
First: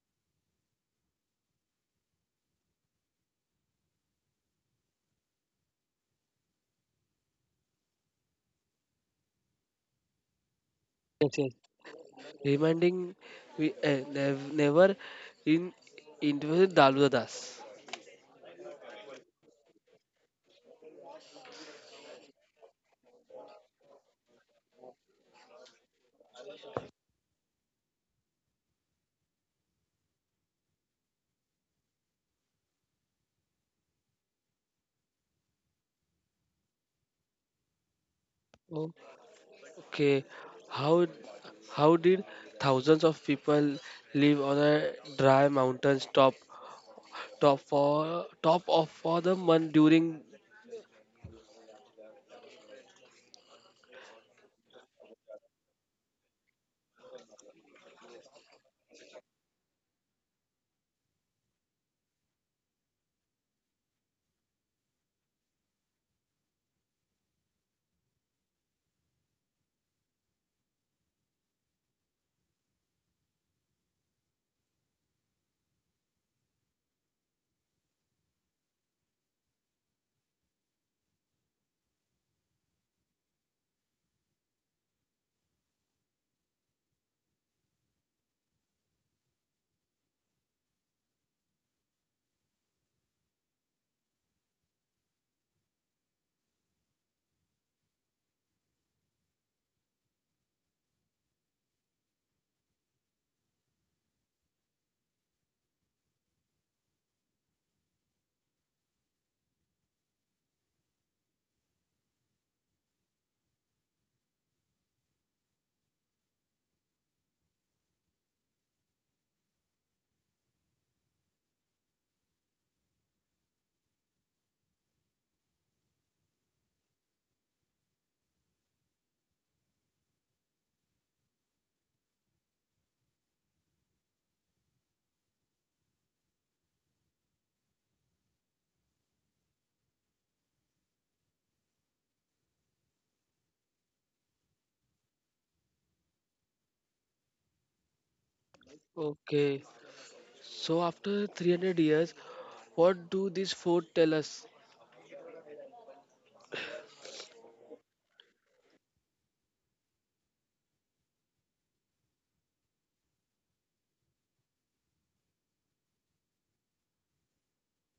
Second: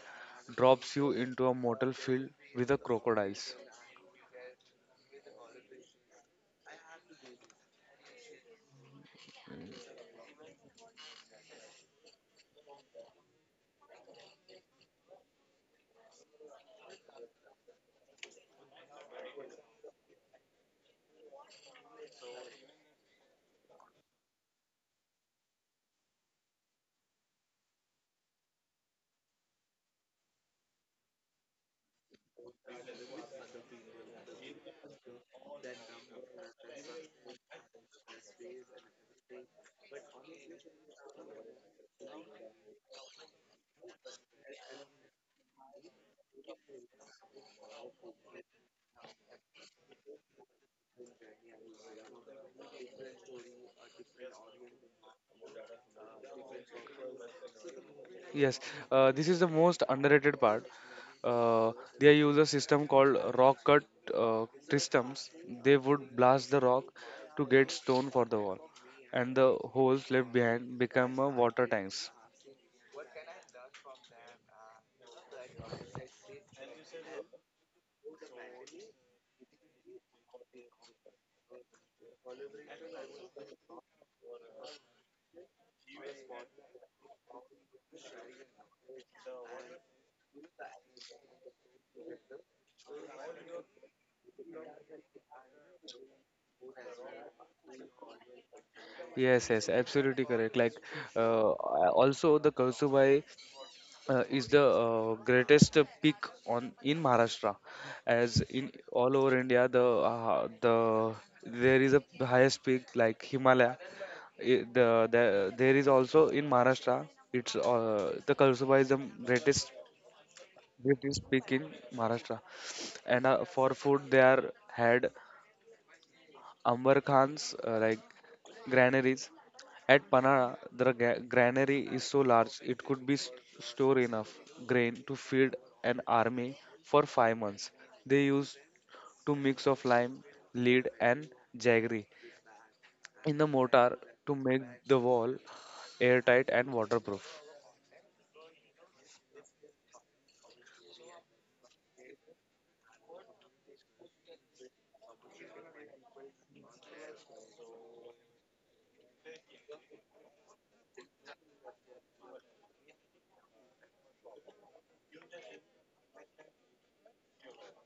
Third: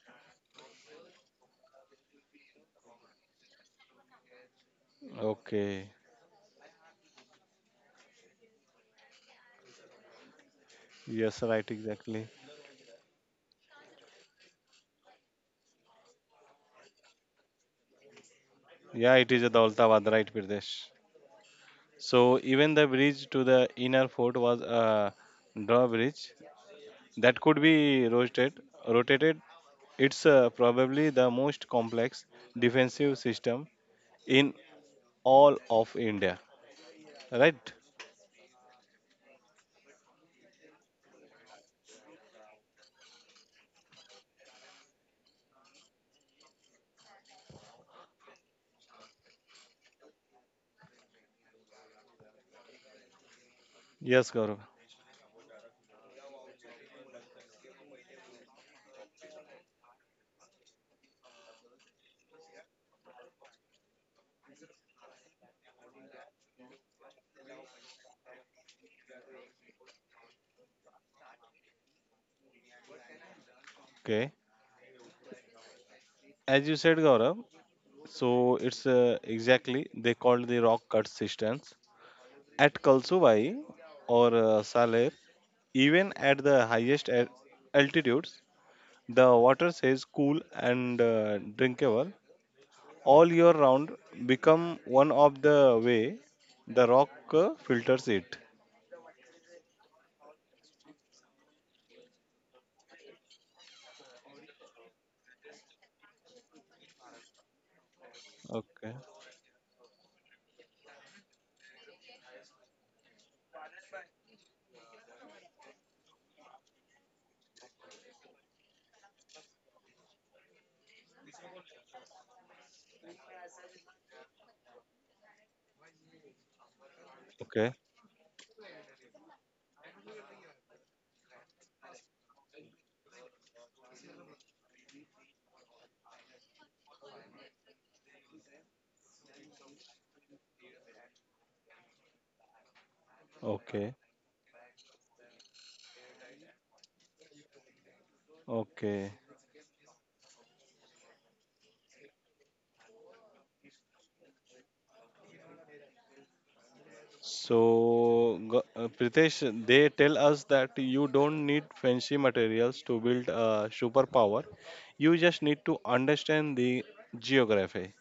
Speaker 2: drops you into a mortal field with a crocodiles.
Speaker 3: Okay.
Speaker 1: Yes,
Speaker 3: Yes,
Speaker 1: yes.
Speaker 3: right, exactly.
Speaker 1: Reminding we uh, nev- never in interviewed Dalvadas.
Speaker 3: Yeah, it is a Daulatabad, right, Pradesh. So even the bridge to the inner fort was a drawbridge that could be rotated, rotated. It's uh, probably the most complex defensive system in all of India, right?
Speaker 1: Okay, how how did thousands of people live on a dry mountain top top for top of for the month during?
Speaker 3: Yes, Gaurav.
Speaker 2: Yes, uh, this is the most underrated part. Uh, they use a system called rock cut uh, systems. They would blast the rock to get stone for the wall, and the holes left behind become uh, water tanks.
Speaker 3: Okay. As you said, Gaurav, so it's uh, exactly they called the rock cut systems. At Kalsuvai or uh, Saler, even at the highest a- altitudes, the water stays cool and uh, drinkable all year round. Become one of the way the rock uh, filters it.
Speaker 2: Yes, yes, absolutely correct. Like, uh, also the Kalsubai uh, is the uh, greatest peak on in Maharashtra, as in
Speaker 3: Okay.
Speaker 2: all over India. The uh, the there is a highest peak like Himalaya. I- the, the there is also in Maharashtra. It's uh, the Kalsuba is the greatest British peak in Maharashtra, and uh, for food they are had Amber Khan's,
Speaker 3: Okay.
Speaker 2: uh, like granaries at Panara. The ga- granary is so large it could be st- store enough grain to feed an army for five months. They used to mix of lime, lead, and jaggery in the
Speaker 3: Okay.
Speaker 2: mortar to make the wall airtight and waterproof.
Speaker 3: Okay.
Speaker 1: Okay, so after three hundred years, what do these four tell us?
Speaker 3: So, Ga- uh, Pritesh, they tell us that you don't need fancy materials to build a superpower. You just need to understand the geography.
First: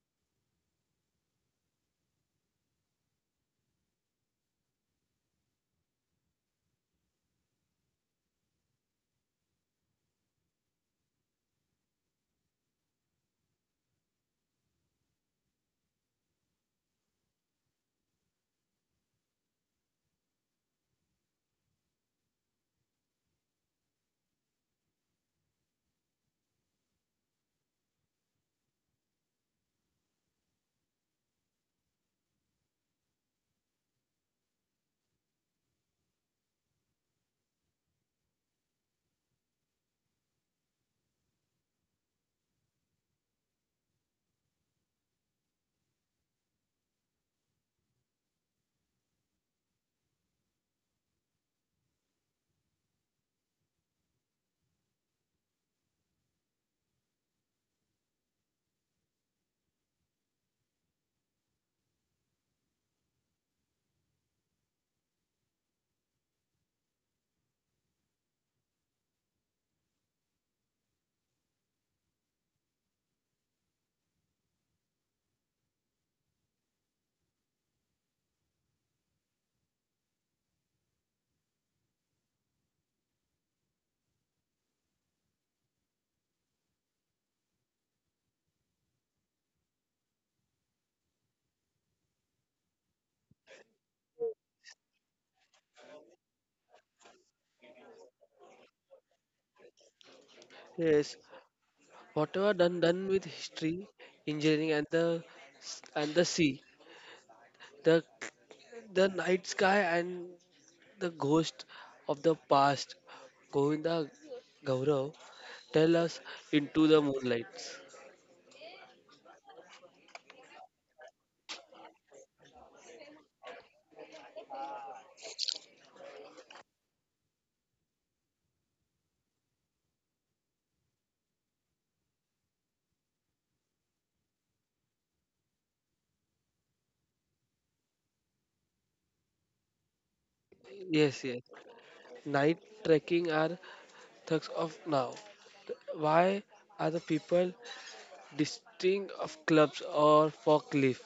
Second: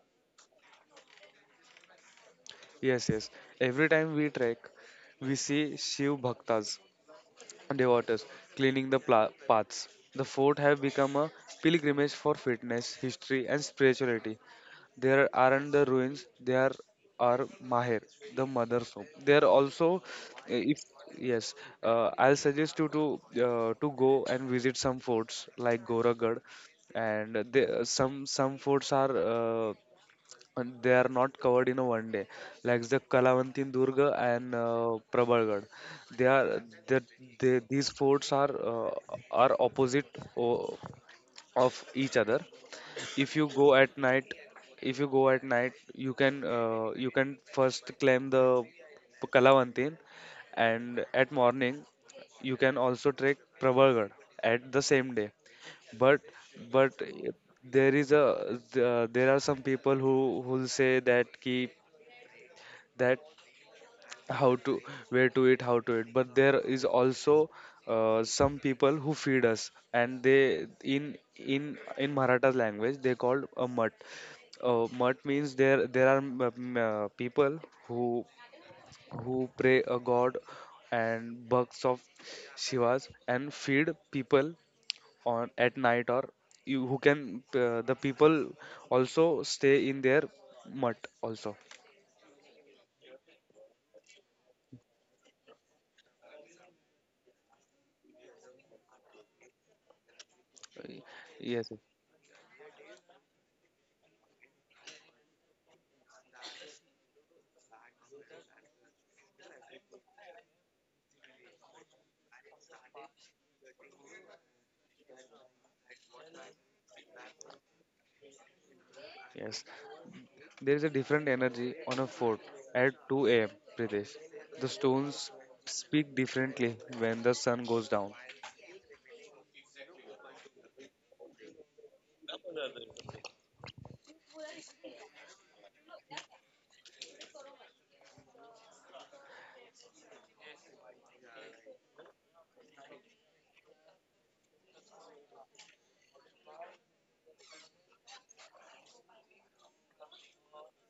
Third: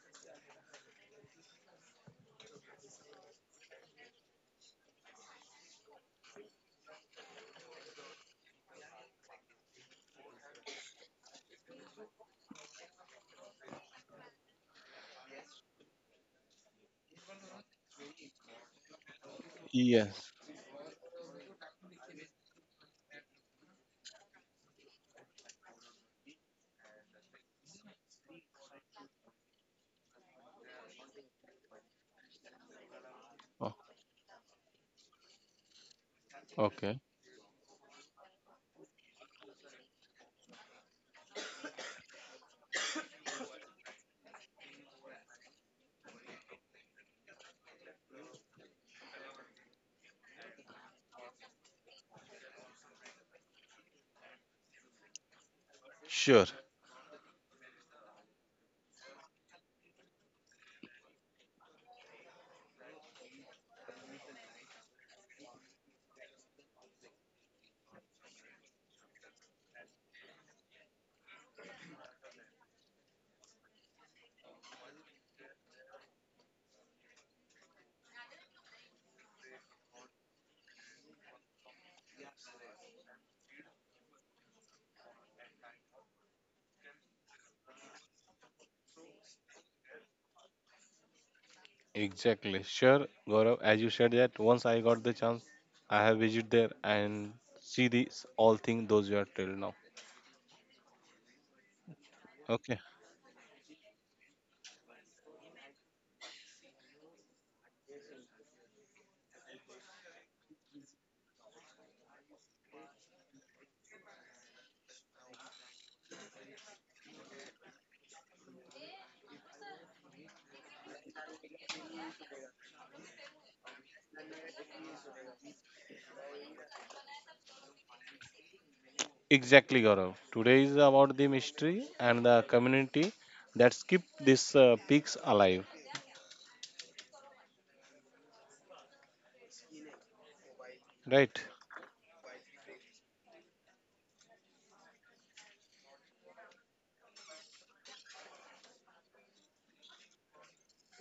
Speaker 2: Yes, yes. Every time we trek, we see Shiv Bhaktas devotees cleaning the pla- paths. The fort have become a pilgrimage for fitness, history, and spirituality. There aren't the ruins, there are Maher, the mother soap. There also,
Speaker 3: Yes.
Speaker 2: eh, if yes, uh, I'll suggest you to uh, to go and visit some forts like Goragarh, and the, some some forts are. Uh, and they are not covered in a one day like the kalavanti
Speaker 3: Oh,
Speaker 2: durga and uh, prabalgad. They are that
Speaker 3: okay.
Speaker 2: they, these forts are uh, are opposite o- of each other. If you go at night If you go at night you can uh, you can first climb the P- kalavantin, and at morning you can also trek pravalgarh at the same day. but
Speaker 3: Sure,
Speaker 2: but there is a the- there are some people who who'll say that keep that how to where to eat how to eat. But there is also uh, some people who feed us, and they in in in maratha language they called a mutt. uh, Mutt means there there are m- m- uh, people who who pray a god and bucks of shivas and feed people on at night. Or you who can uh, the people also stay in their mutt also.
Speaker 3: exactly. Sure, Gaurav, as you said that once I got the chance, I have visited there and see these all things those you are till now.
Speaker 2: Y-
Speaker 1: Yes,
Speaker 2: yes
Speaker 1: whatever done
Speaker 3: Okay.
Speaker 1: done with history, engineering, and the and the sea, the the night sky, and the ghost of the past. Govinda, Gaurav, tell us into the moonlight.
Speaker 2: yes There is a different energy on a fort at two a m, Pritesh. The stones speak differently when the sun goes down.
Speaker 3: Exactly, Gaurav. Today is about the mystery and the community that keep these uh, peaks alive.
Speaker 1: Yes, yes.
Speaker 3: Right.
Speaker 1: Night trekking are thugs of now. Why are the people distinct of clubs or forklift?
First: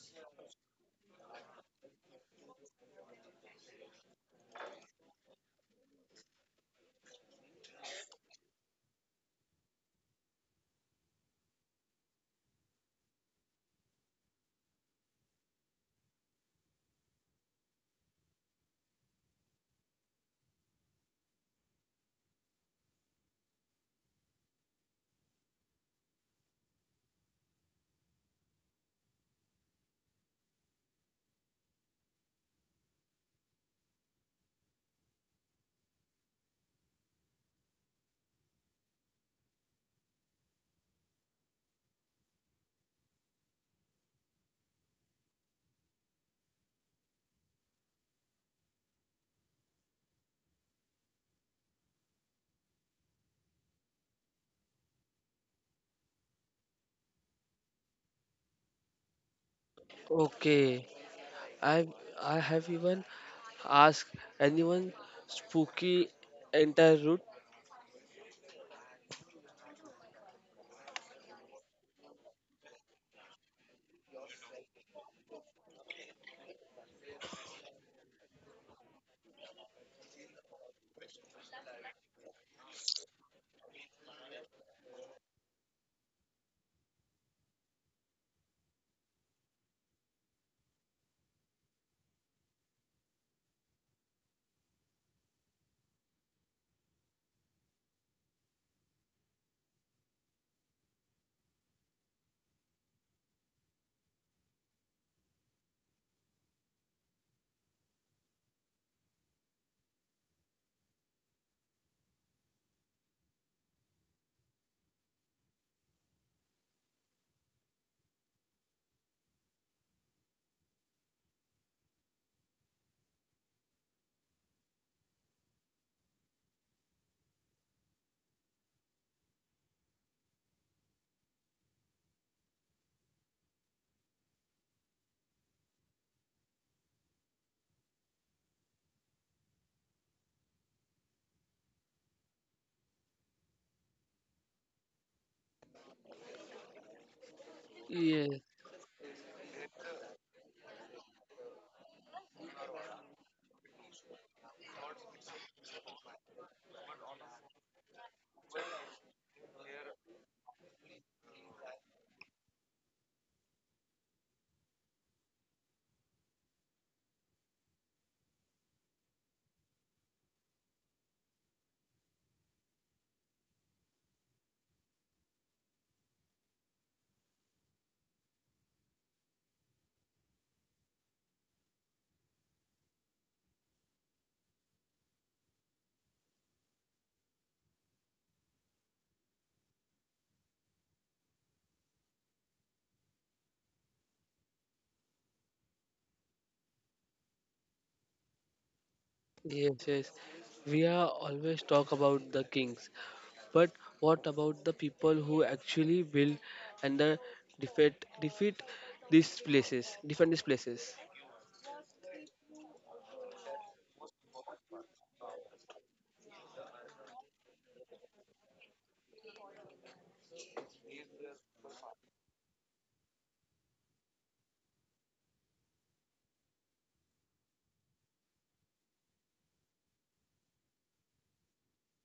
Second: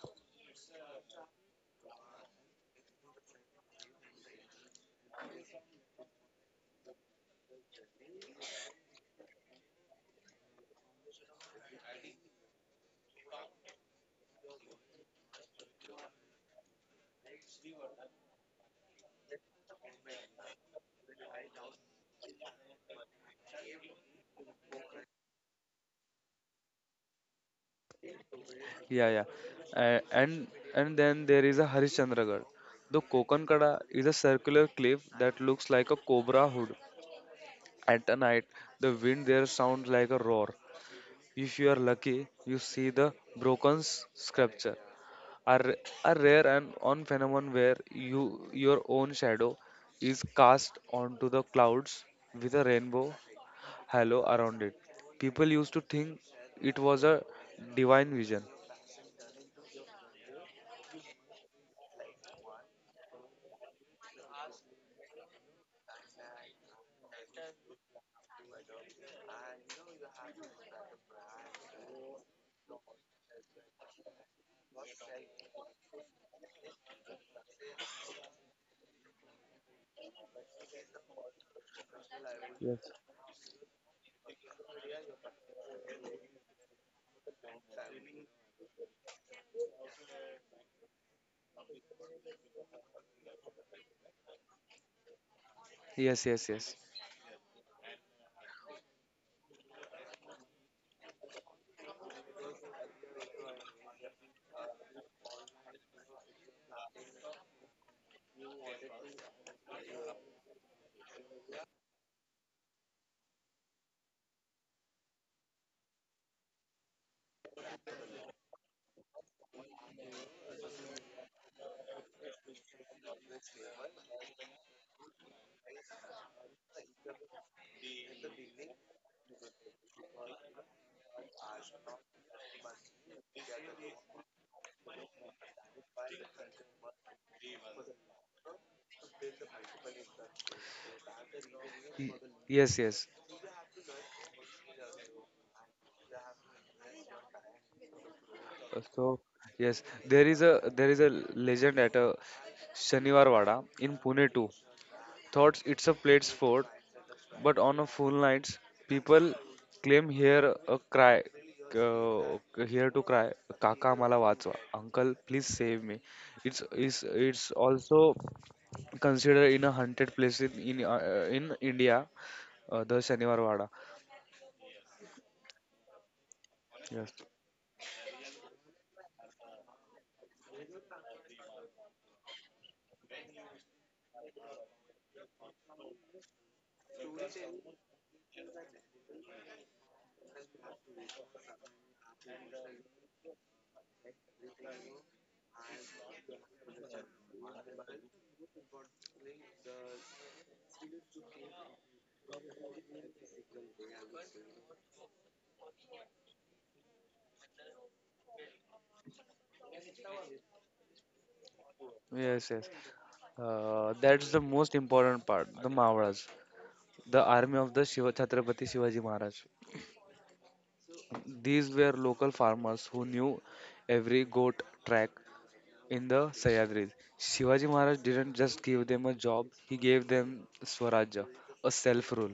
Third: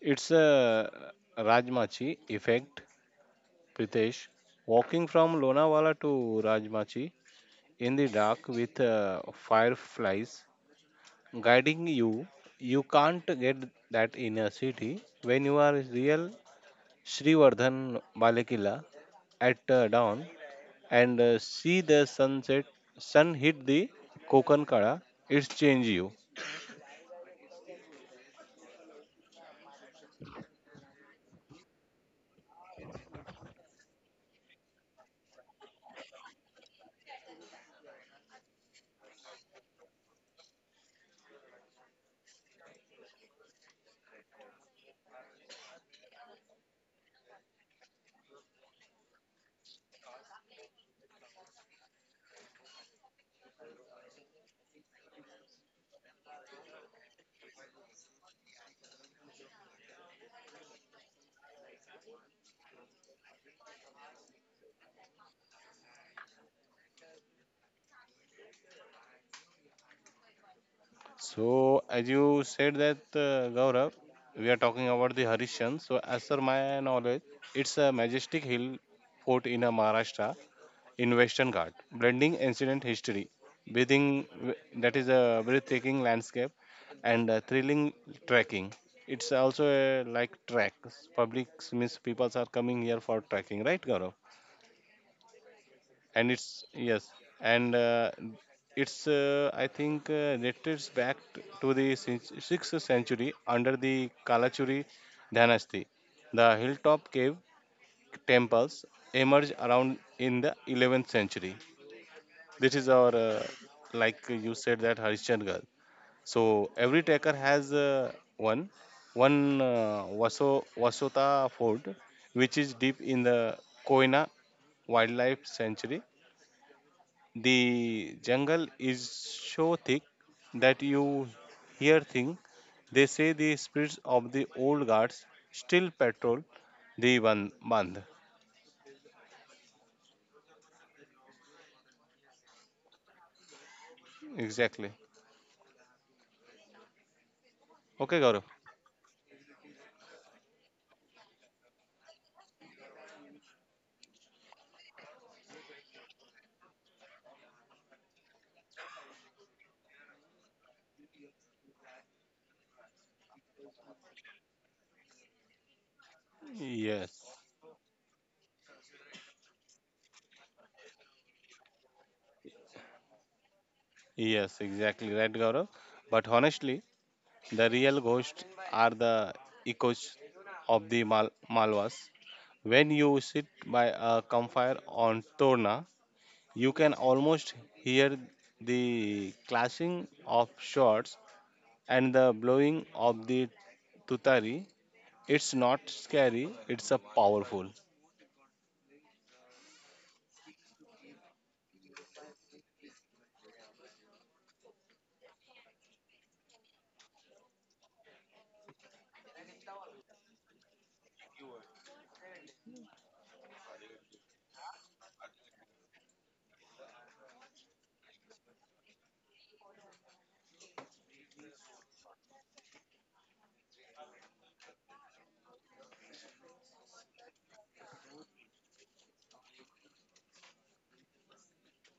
Speaker 3: It's a Rajmachi effect, Pritesh. Walking from Lonavala to Rajmachi in the dark with uh, fireflies guiding you, you can't get that in a city. When you are real Srivardhan Balekila at uh, dawn and uh, see the sunset, sun hit the Kokankala, it's change you.
Speaker 2: Yeah, yeah. A- and and then there is a Harishchandragarh. The Kokankada is a circular cliff that looks like a cobra hood. At a night, the wind there sounds like a roar. If you are lucky, you see the broken s- sculpture. Are a rare and on phenomenon where you your own shadow is cast onto the clouds with a rainbow halo around it. People used to think it was a divine vision.
Speaker 1: Okay, I I have even asked anyone spooky entire route.
Speaker 3: So, as you said that uh, Gaurav, we are talking about the Harishan. So, as per my knowledge, it's a majestic hill fort in uh, Maharashtra in Western Ghat, blending
Speaker 2: Yes.
Speaker 3: ancient history, breathing that is a breathtaking landscape and uh, thrilling trekking. It's also a like track. Public means people are coming here for trekking, right, Gaurav?
Speaker 2: Yes, yes,
Speaker 3: And
Speaker 2: yes.
Speaker 3: it's yes and uh, it's uh, I think uh, dates back t- to the sin- sixth century under the kalachuri dynasty. The hilltop cave temples emerged around in the eleventh century. This is our uh, like you said that harishchandgar. So every tracker has uh, one one uh, Vaso, Vasota fort which is deep in the koina wildlife sanctuary. The jungle is so thick that you hear things. They say the spirits of the old guards still patrol the ban- bandh.
Speaker 2: Y- Yes, yes.
Speaker 3: Exactly. Okay,
Speaker 1: Yes,
Speaker 3: Gaurav.
Speaker 2: Uh, So, Yes, there is a there is a legend at a Shaniwarwada in Pune too. Thought it's a plate's fort. But on a full nights, people claim here a cry, uh, here to cry, Kaka mala vatsva, Uncle please save me. It's it's it's
Speaker 3: Yes.
Speaker 2: also considered in a haunted place in in, uh, in India, uh, the Shaniwar Wada.
Speaker 3: Yes, exactly right, Gaurav. But
Speaker 2: Yes.
Speaker 3: honestly, the real ghosts are the echoes of the Mal- Malwas. When you sit by a campfire on Torna, you can almost hear the clashing of swords and the blowing of the tutari. It's not scary, it's a powerful.
Speaker 1: yes, yes. We are always talk about the kings, but what about the people who actually build and the defeat defeat these places, defend these places?
Speaker 2: Yes, yes. Uh, that's the most important part, the Mavadas, the army of the Shiva Chhatrapati Shivaji Maharaj. These were local farmers who knew every goat track in the Sahyadris. Shivaji Maharaj didn't just give them a job, he gave them Swarajya, a self rule.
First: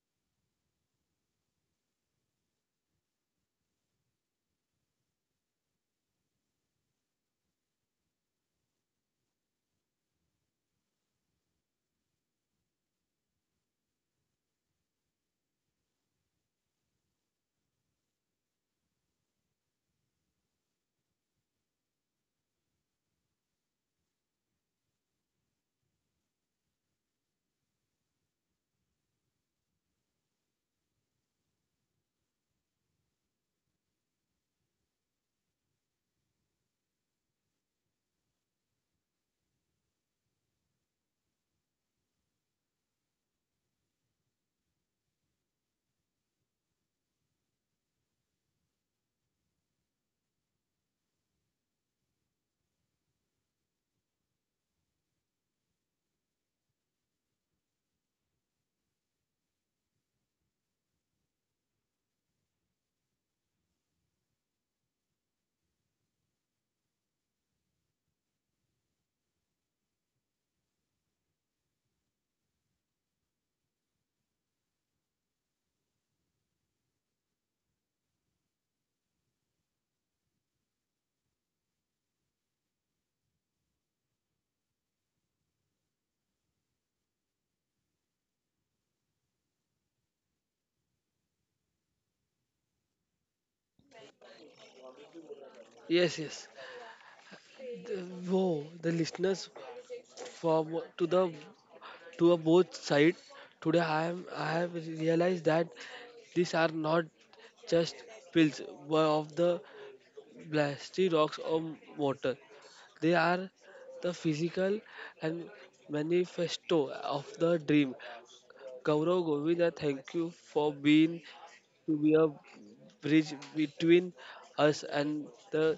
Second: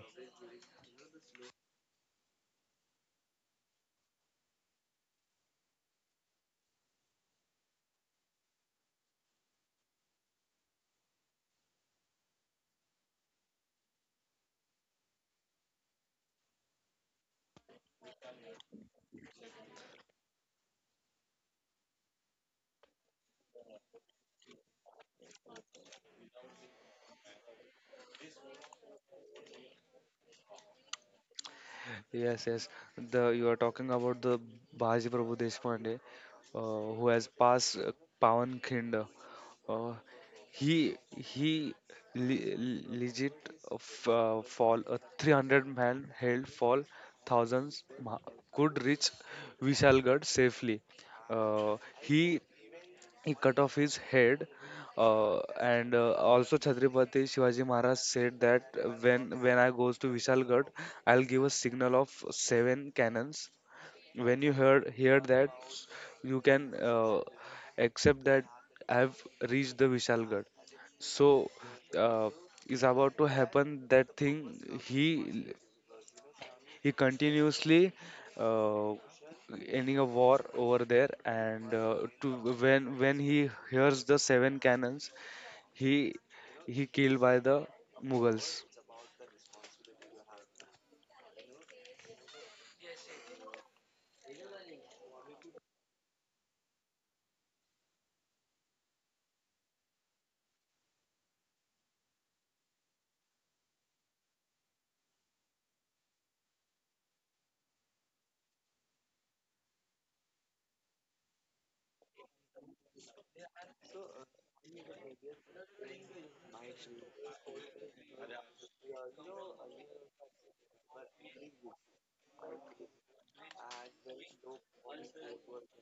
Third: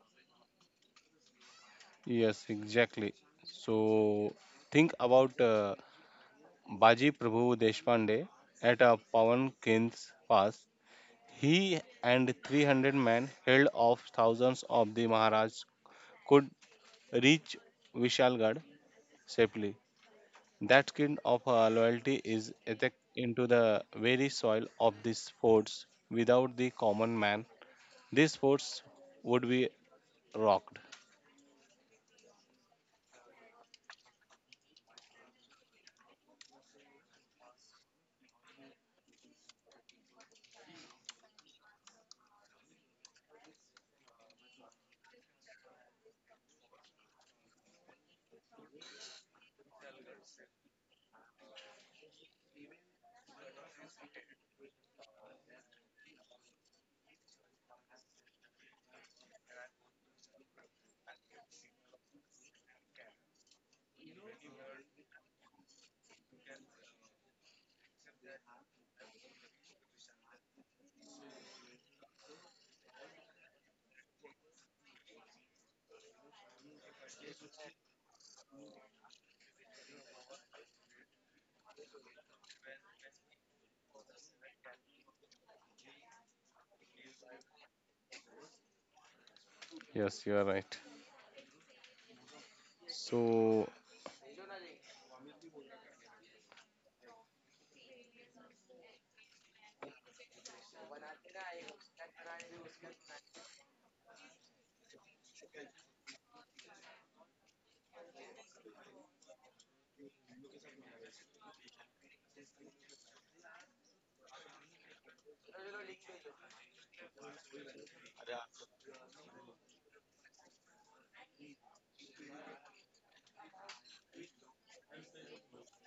Speaker 3: Yes, exactly. So think about uh, Baji Prabhu Deshpande at a Pawan King's pass. He and three hundred men held off thousands of the Maharaj could reach Vishalgarh safely. That kind of uh, loyalty is etched into the very soil of these forts. Without the common man, these sports would be rocked.
Speaker 2: Yes, yes. The You are talking about the Bhaji Prabhu Deshpande, uh, who has passed uh, Pawan Khinde. Uh, he he le- le- Legit uh, f- uh, fall a three hundred man held fall thousands ma- could reach Vishalgarh safely. Uh, he he cut off his head, uh, and uh, also chhatrapati shivaji maharaj said that uh, when when I goes to vishalgarh, I'll give a signal of seven cannons. When you heard hear that, you can uh, accept that I have reached the vishalgarh. So uh, is about to happen that thing. He he continuously uh, ending a war over there, and uh, to when when he hears the seven cannons, he he killed by the Mughals.
Speaker 3: Yes, you are right. So,
Speaker 1: Yes, yes. The, whoa, the listeners from to the to a both side today. I am I have realized that these are not just pills but of the blasty rocks or mortar. They are the physical and manifesto of the dream. Gaurav, Govinda, thank you for being to be a bridge between us and the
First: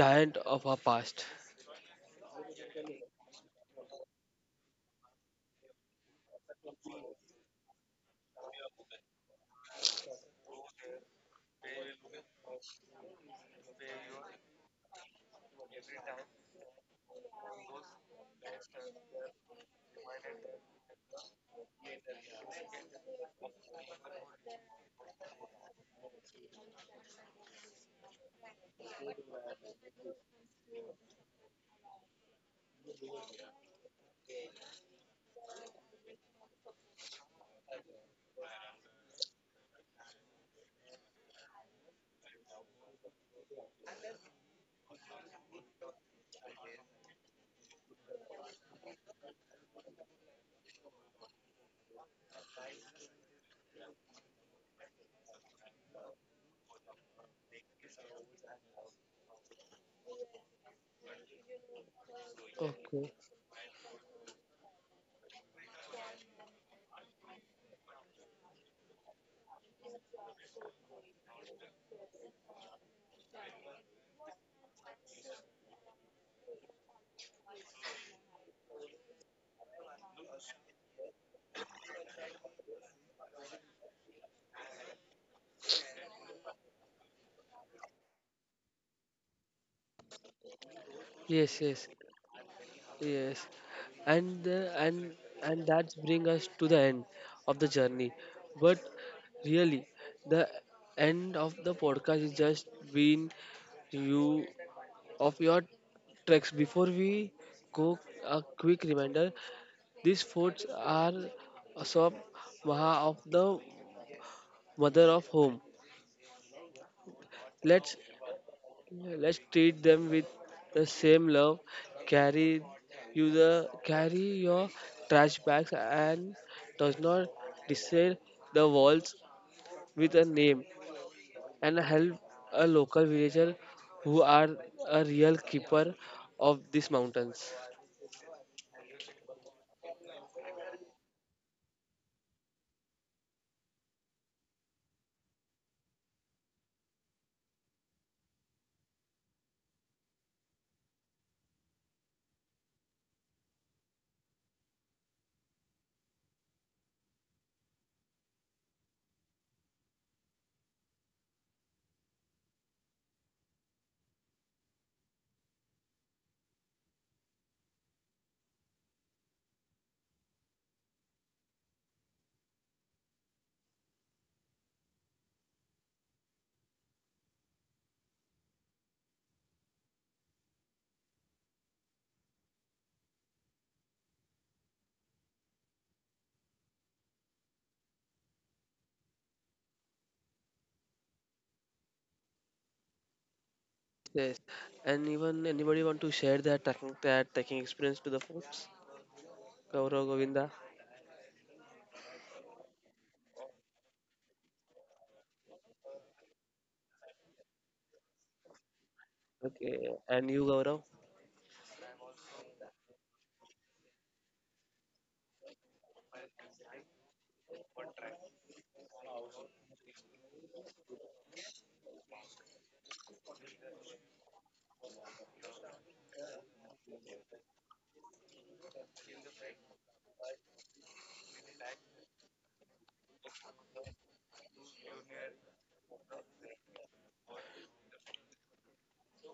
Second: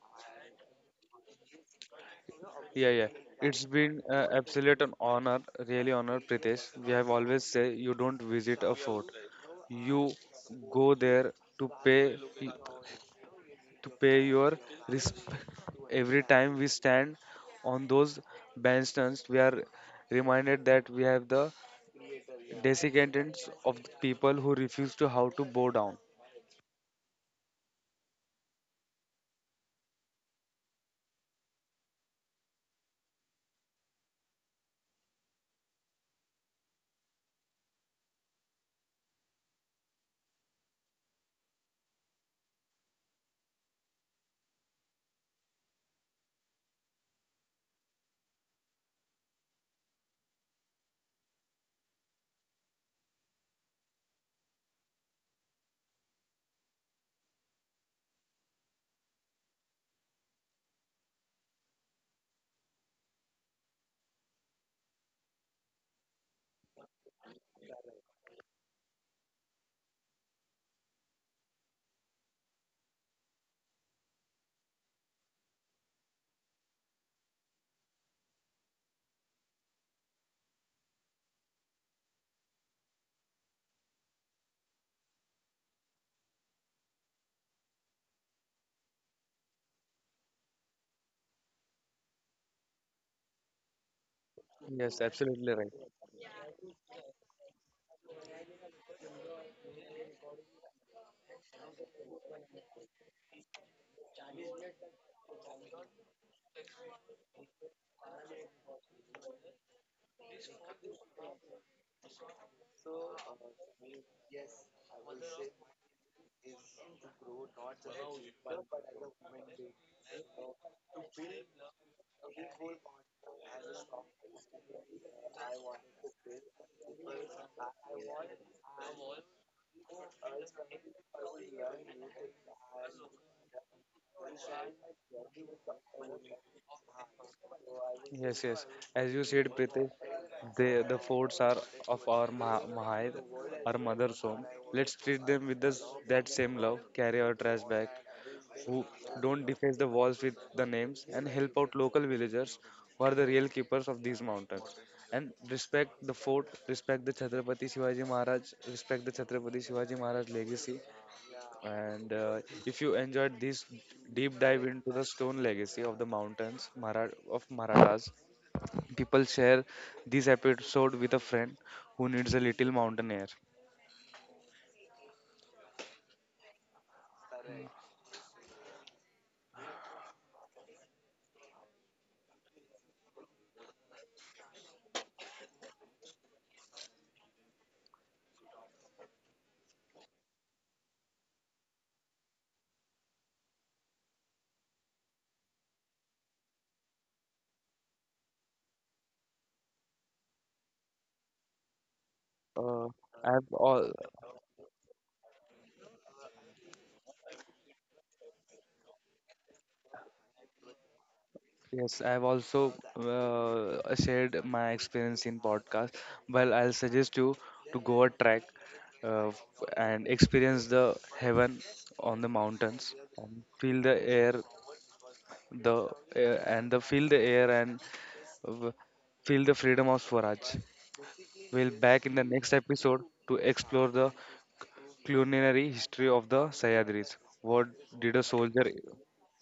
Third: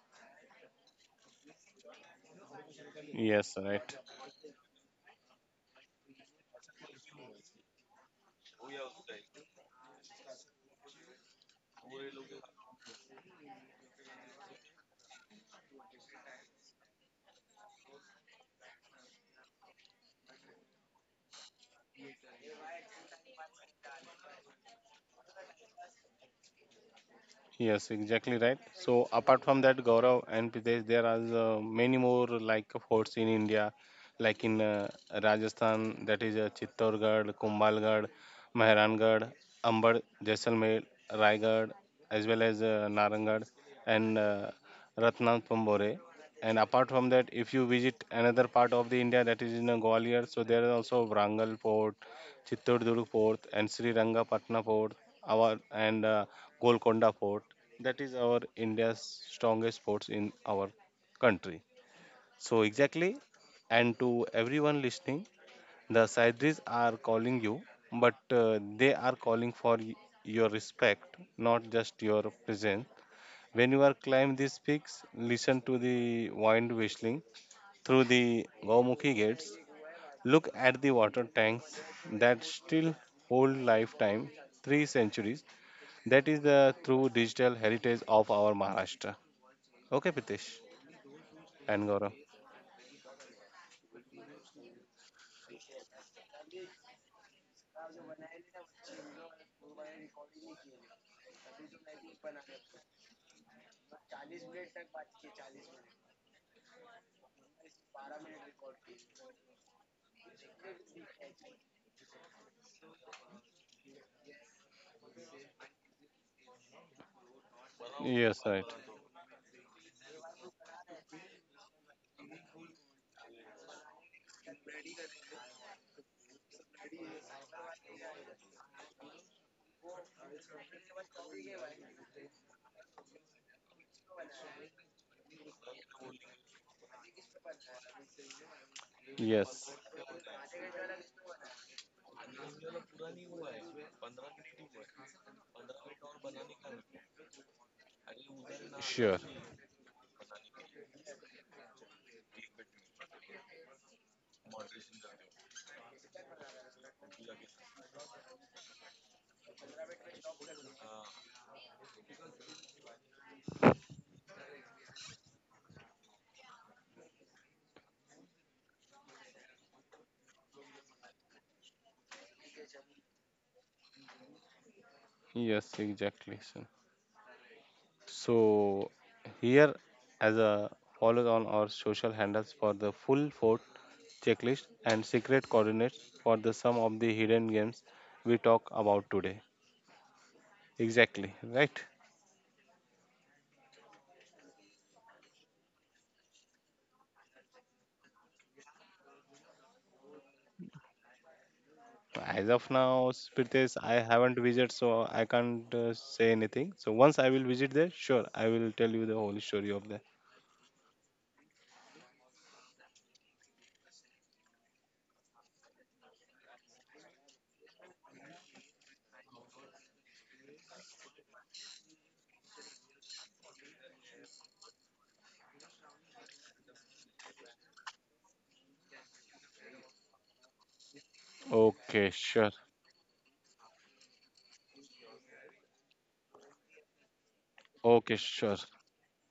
Speaker 1: giant of our past.
Speaker 2: Yeah, yeah.
Speaker 3: yes,
Speaker 2: It's
Speaker 3: right.
Speaker 2: been uh, absolute an honor, really honor, Pritesh. We have always say you don't visit a fort, you go there to pay to pay your respect. Every time we stand on those bandstands, we are reminded that we have the Descendants of the people who refuse to how to bow down.
Speaker 3: Yes, exactly right. So apart from that, Gaurav and Pritesh, there are uh, many more like forts in India, like in uh, Rajasthan, that is uh, Chittorgarh, Kumbhalgarh, Mehrangarh, Amber, Jaisalmer, Raigarh, as well as uh, Narangarh and uh, Ratnapambore. And apart from that, if you visit another part of the India, that is in uh, Gwalior, so there is also Wrangle Fort, Chittordur Fort and Sri Rangapatna Fort, our and uh, Golconda Fort. That is our India's strongest forts in our country. So
Speaker 1: Okay.
Speaker 3: exactly, and to everyone listening, the Saidris are calling you, but uh, they are calling for y- your respect, not just your presence. When you are climb these peaks, listen to the wind whistling through the Gaumukhi gates. Look at the water tanks that still hold lifetime, three centuries. That is the true digital heritage of our Maharashtra. Okay, Pritesh
Speaker 1: Yes, yes,
Speaker 3: and Gaurav.
Speaker 1: yes. And uh,
Speaker 2: Yes,
Speaker 1: and
Speaker 2: absolutely right.
Speaker 1: and that brings us to the end of the journey. But really, the end of the podcast is just been you of your tracks. Before we go, a quick reminder. These foods are Asop Maha of the mother of home. Let's
Speaker 3: Yes, right.
Speaker 1: let's treat them with the same love. Carry you the carry your trash bags and does not decide the walls with a name, and help a local villager who are a real keeper of these mountains.
Speaker 2: Yes, yes. As you said, Pritesh,
Speaker 3: Yes,
Speaker 2: the the forts are of our Maha, Mahayad, our mother's home. Let's treat them with this, that same love. Carry our trash back. Who
Speaker 3: sure.
Speaker 2: don't deface the walls with the names and help out local villagers who are the real keepers of these mountains. And respect the fort, respect the Chhatrapati Shivaji Maharaj, respect the Chhatrapati Shivaji Maharaj legacy. And uh, if you enjoyed this deep dive into the stone legacy of the mountains Mara- of Marathas, people share this episode with a friend who needs a little mountain air.
Speaker 3: Yes, exactly, sir. So, here as a follow on our social handles for the full fort checklist and secret coordinates for the sum of the hidden games we talk about today. Exactly, right?
Speaker 1: Yes. And even anybody want to share their trekking their trekking experience to the forts? Gaurav, Govinda.
Speaker 3: As of
Speaker 2: Uh,
Speaker 3: now,
Speaker 2: I've
Speaker 3: Spirites,
Speaker 2: all
Speaker 3: I haven't visited, so I can't uh, say anything. So once I will visit there, sure, I will tell you the whole story of
Speaker 1: Okay,
Speaker 3: that.
Speaker 1: and you, Gaurav?
Speaker 2: Yes, I've also uh, shared my experience in podcast. Well, I'll suggest you to go a trek uh, f- and experience the heaven on the mountains and feel the air the air and the feel the air and w- feel the freedom of Swaraj. We'll back in
Speaker 3: Okay,
Speaker 2: the next
Speaker 3: sure.
Speaker 2: episode to explore the culinary history of the Sahyadris. What did a
Speaker 3: Okay,
Speaker 2: soldier
Speaker 3: sure.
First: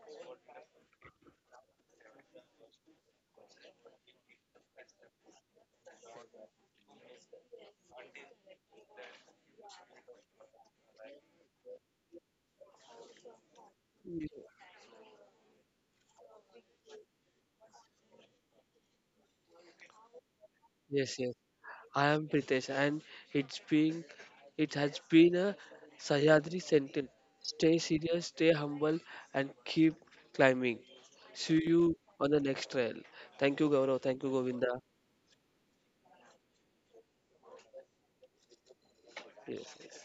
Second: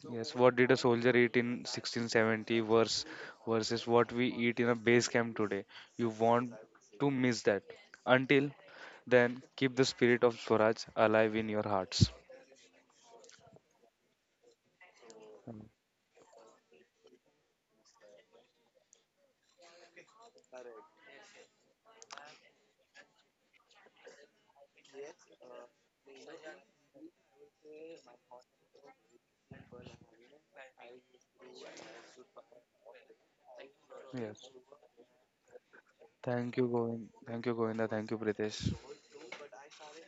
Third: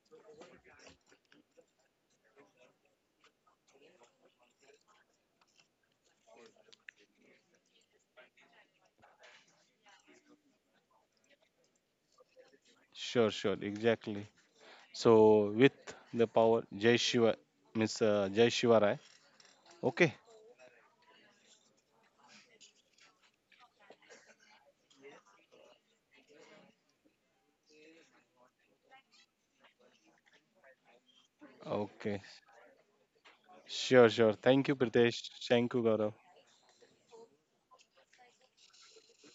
Speaker 2: Yes, what did a soldier eat in sixteen seventy versus versus what we eat in a base camp today? You want to miss that. Until then, keep the spirit of Swaraj alive in your hearts.
Speaker 3: Sure, sure, exactly. So
Speaker 2: Mm,
Speaker 3: with the power, Jai Shiva, Miss uh, Jai Shiva Rai. Okay,
Speaker 1: Yes, yes. I am Pritesh, and it's being, it has been a Sahyadri sentence. Stay serious, stay humble, and keep climbing. See you on the next
Speaker 3: okay.
Speaker 1: trail. Thank you, Gaurav. Thank you,
Speaker 2: Yes.
Speaker 3: Sure,
Speaker 1: Govinda.
Speaker 3: sure. Thank you, Pritesh. Thank you,
Speaker 2: Thank you,
Speaker 3: Gaurav.
Speaker 2: Govind. Thank you, Govinda. Thank you, Pritesh.
Speaker 1: Yes, yes.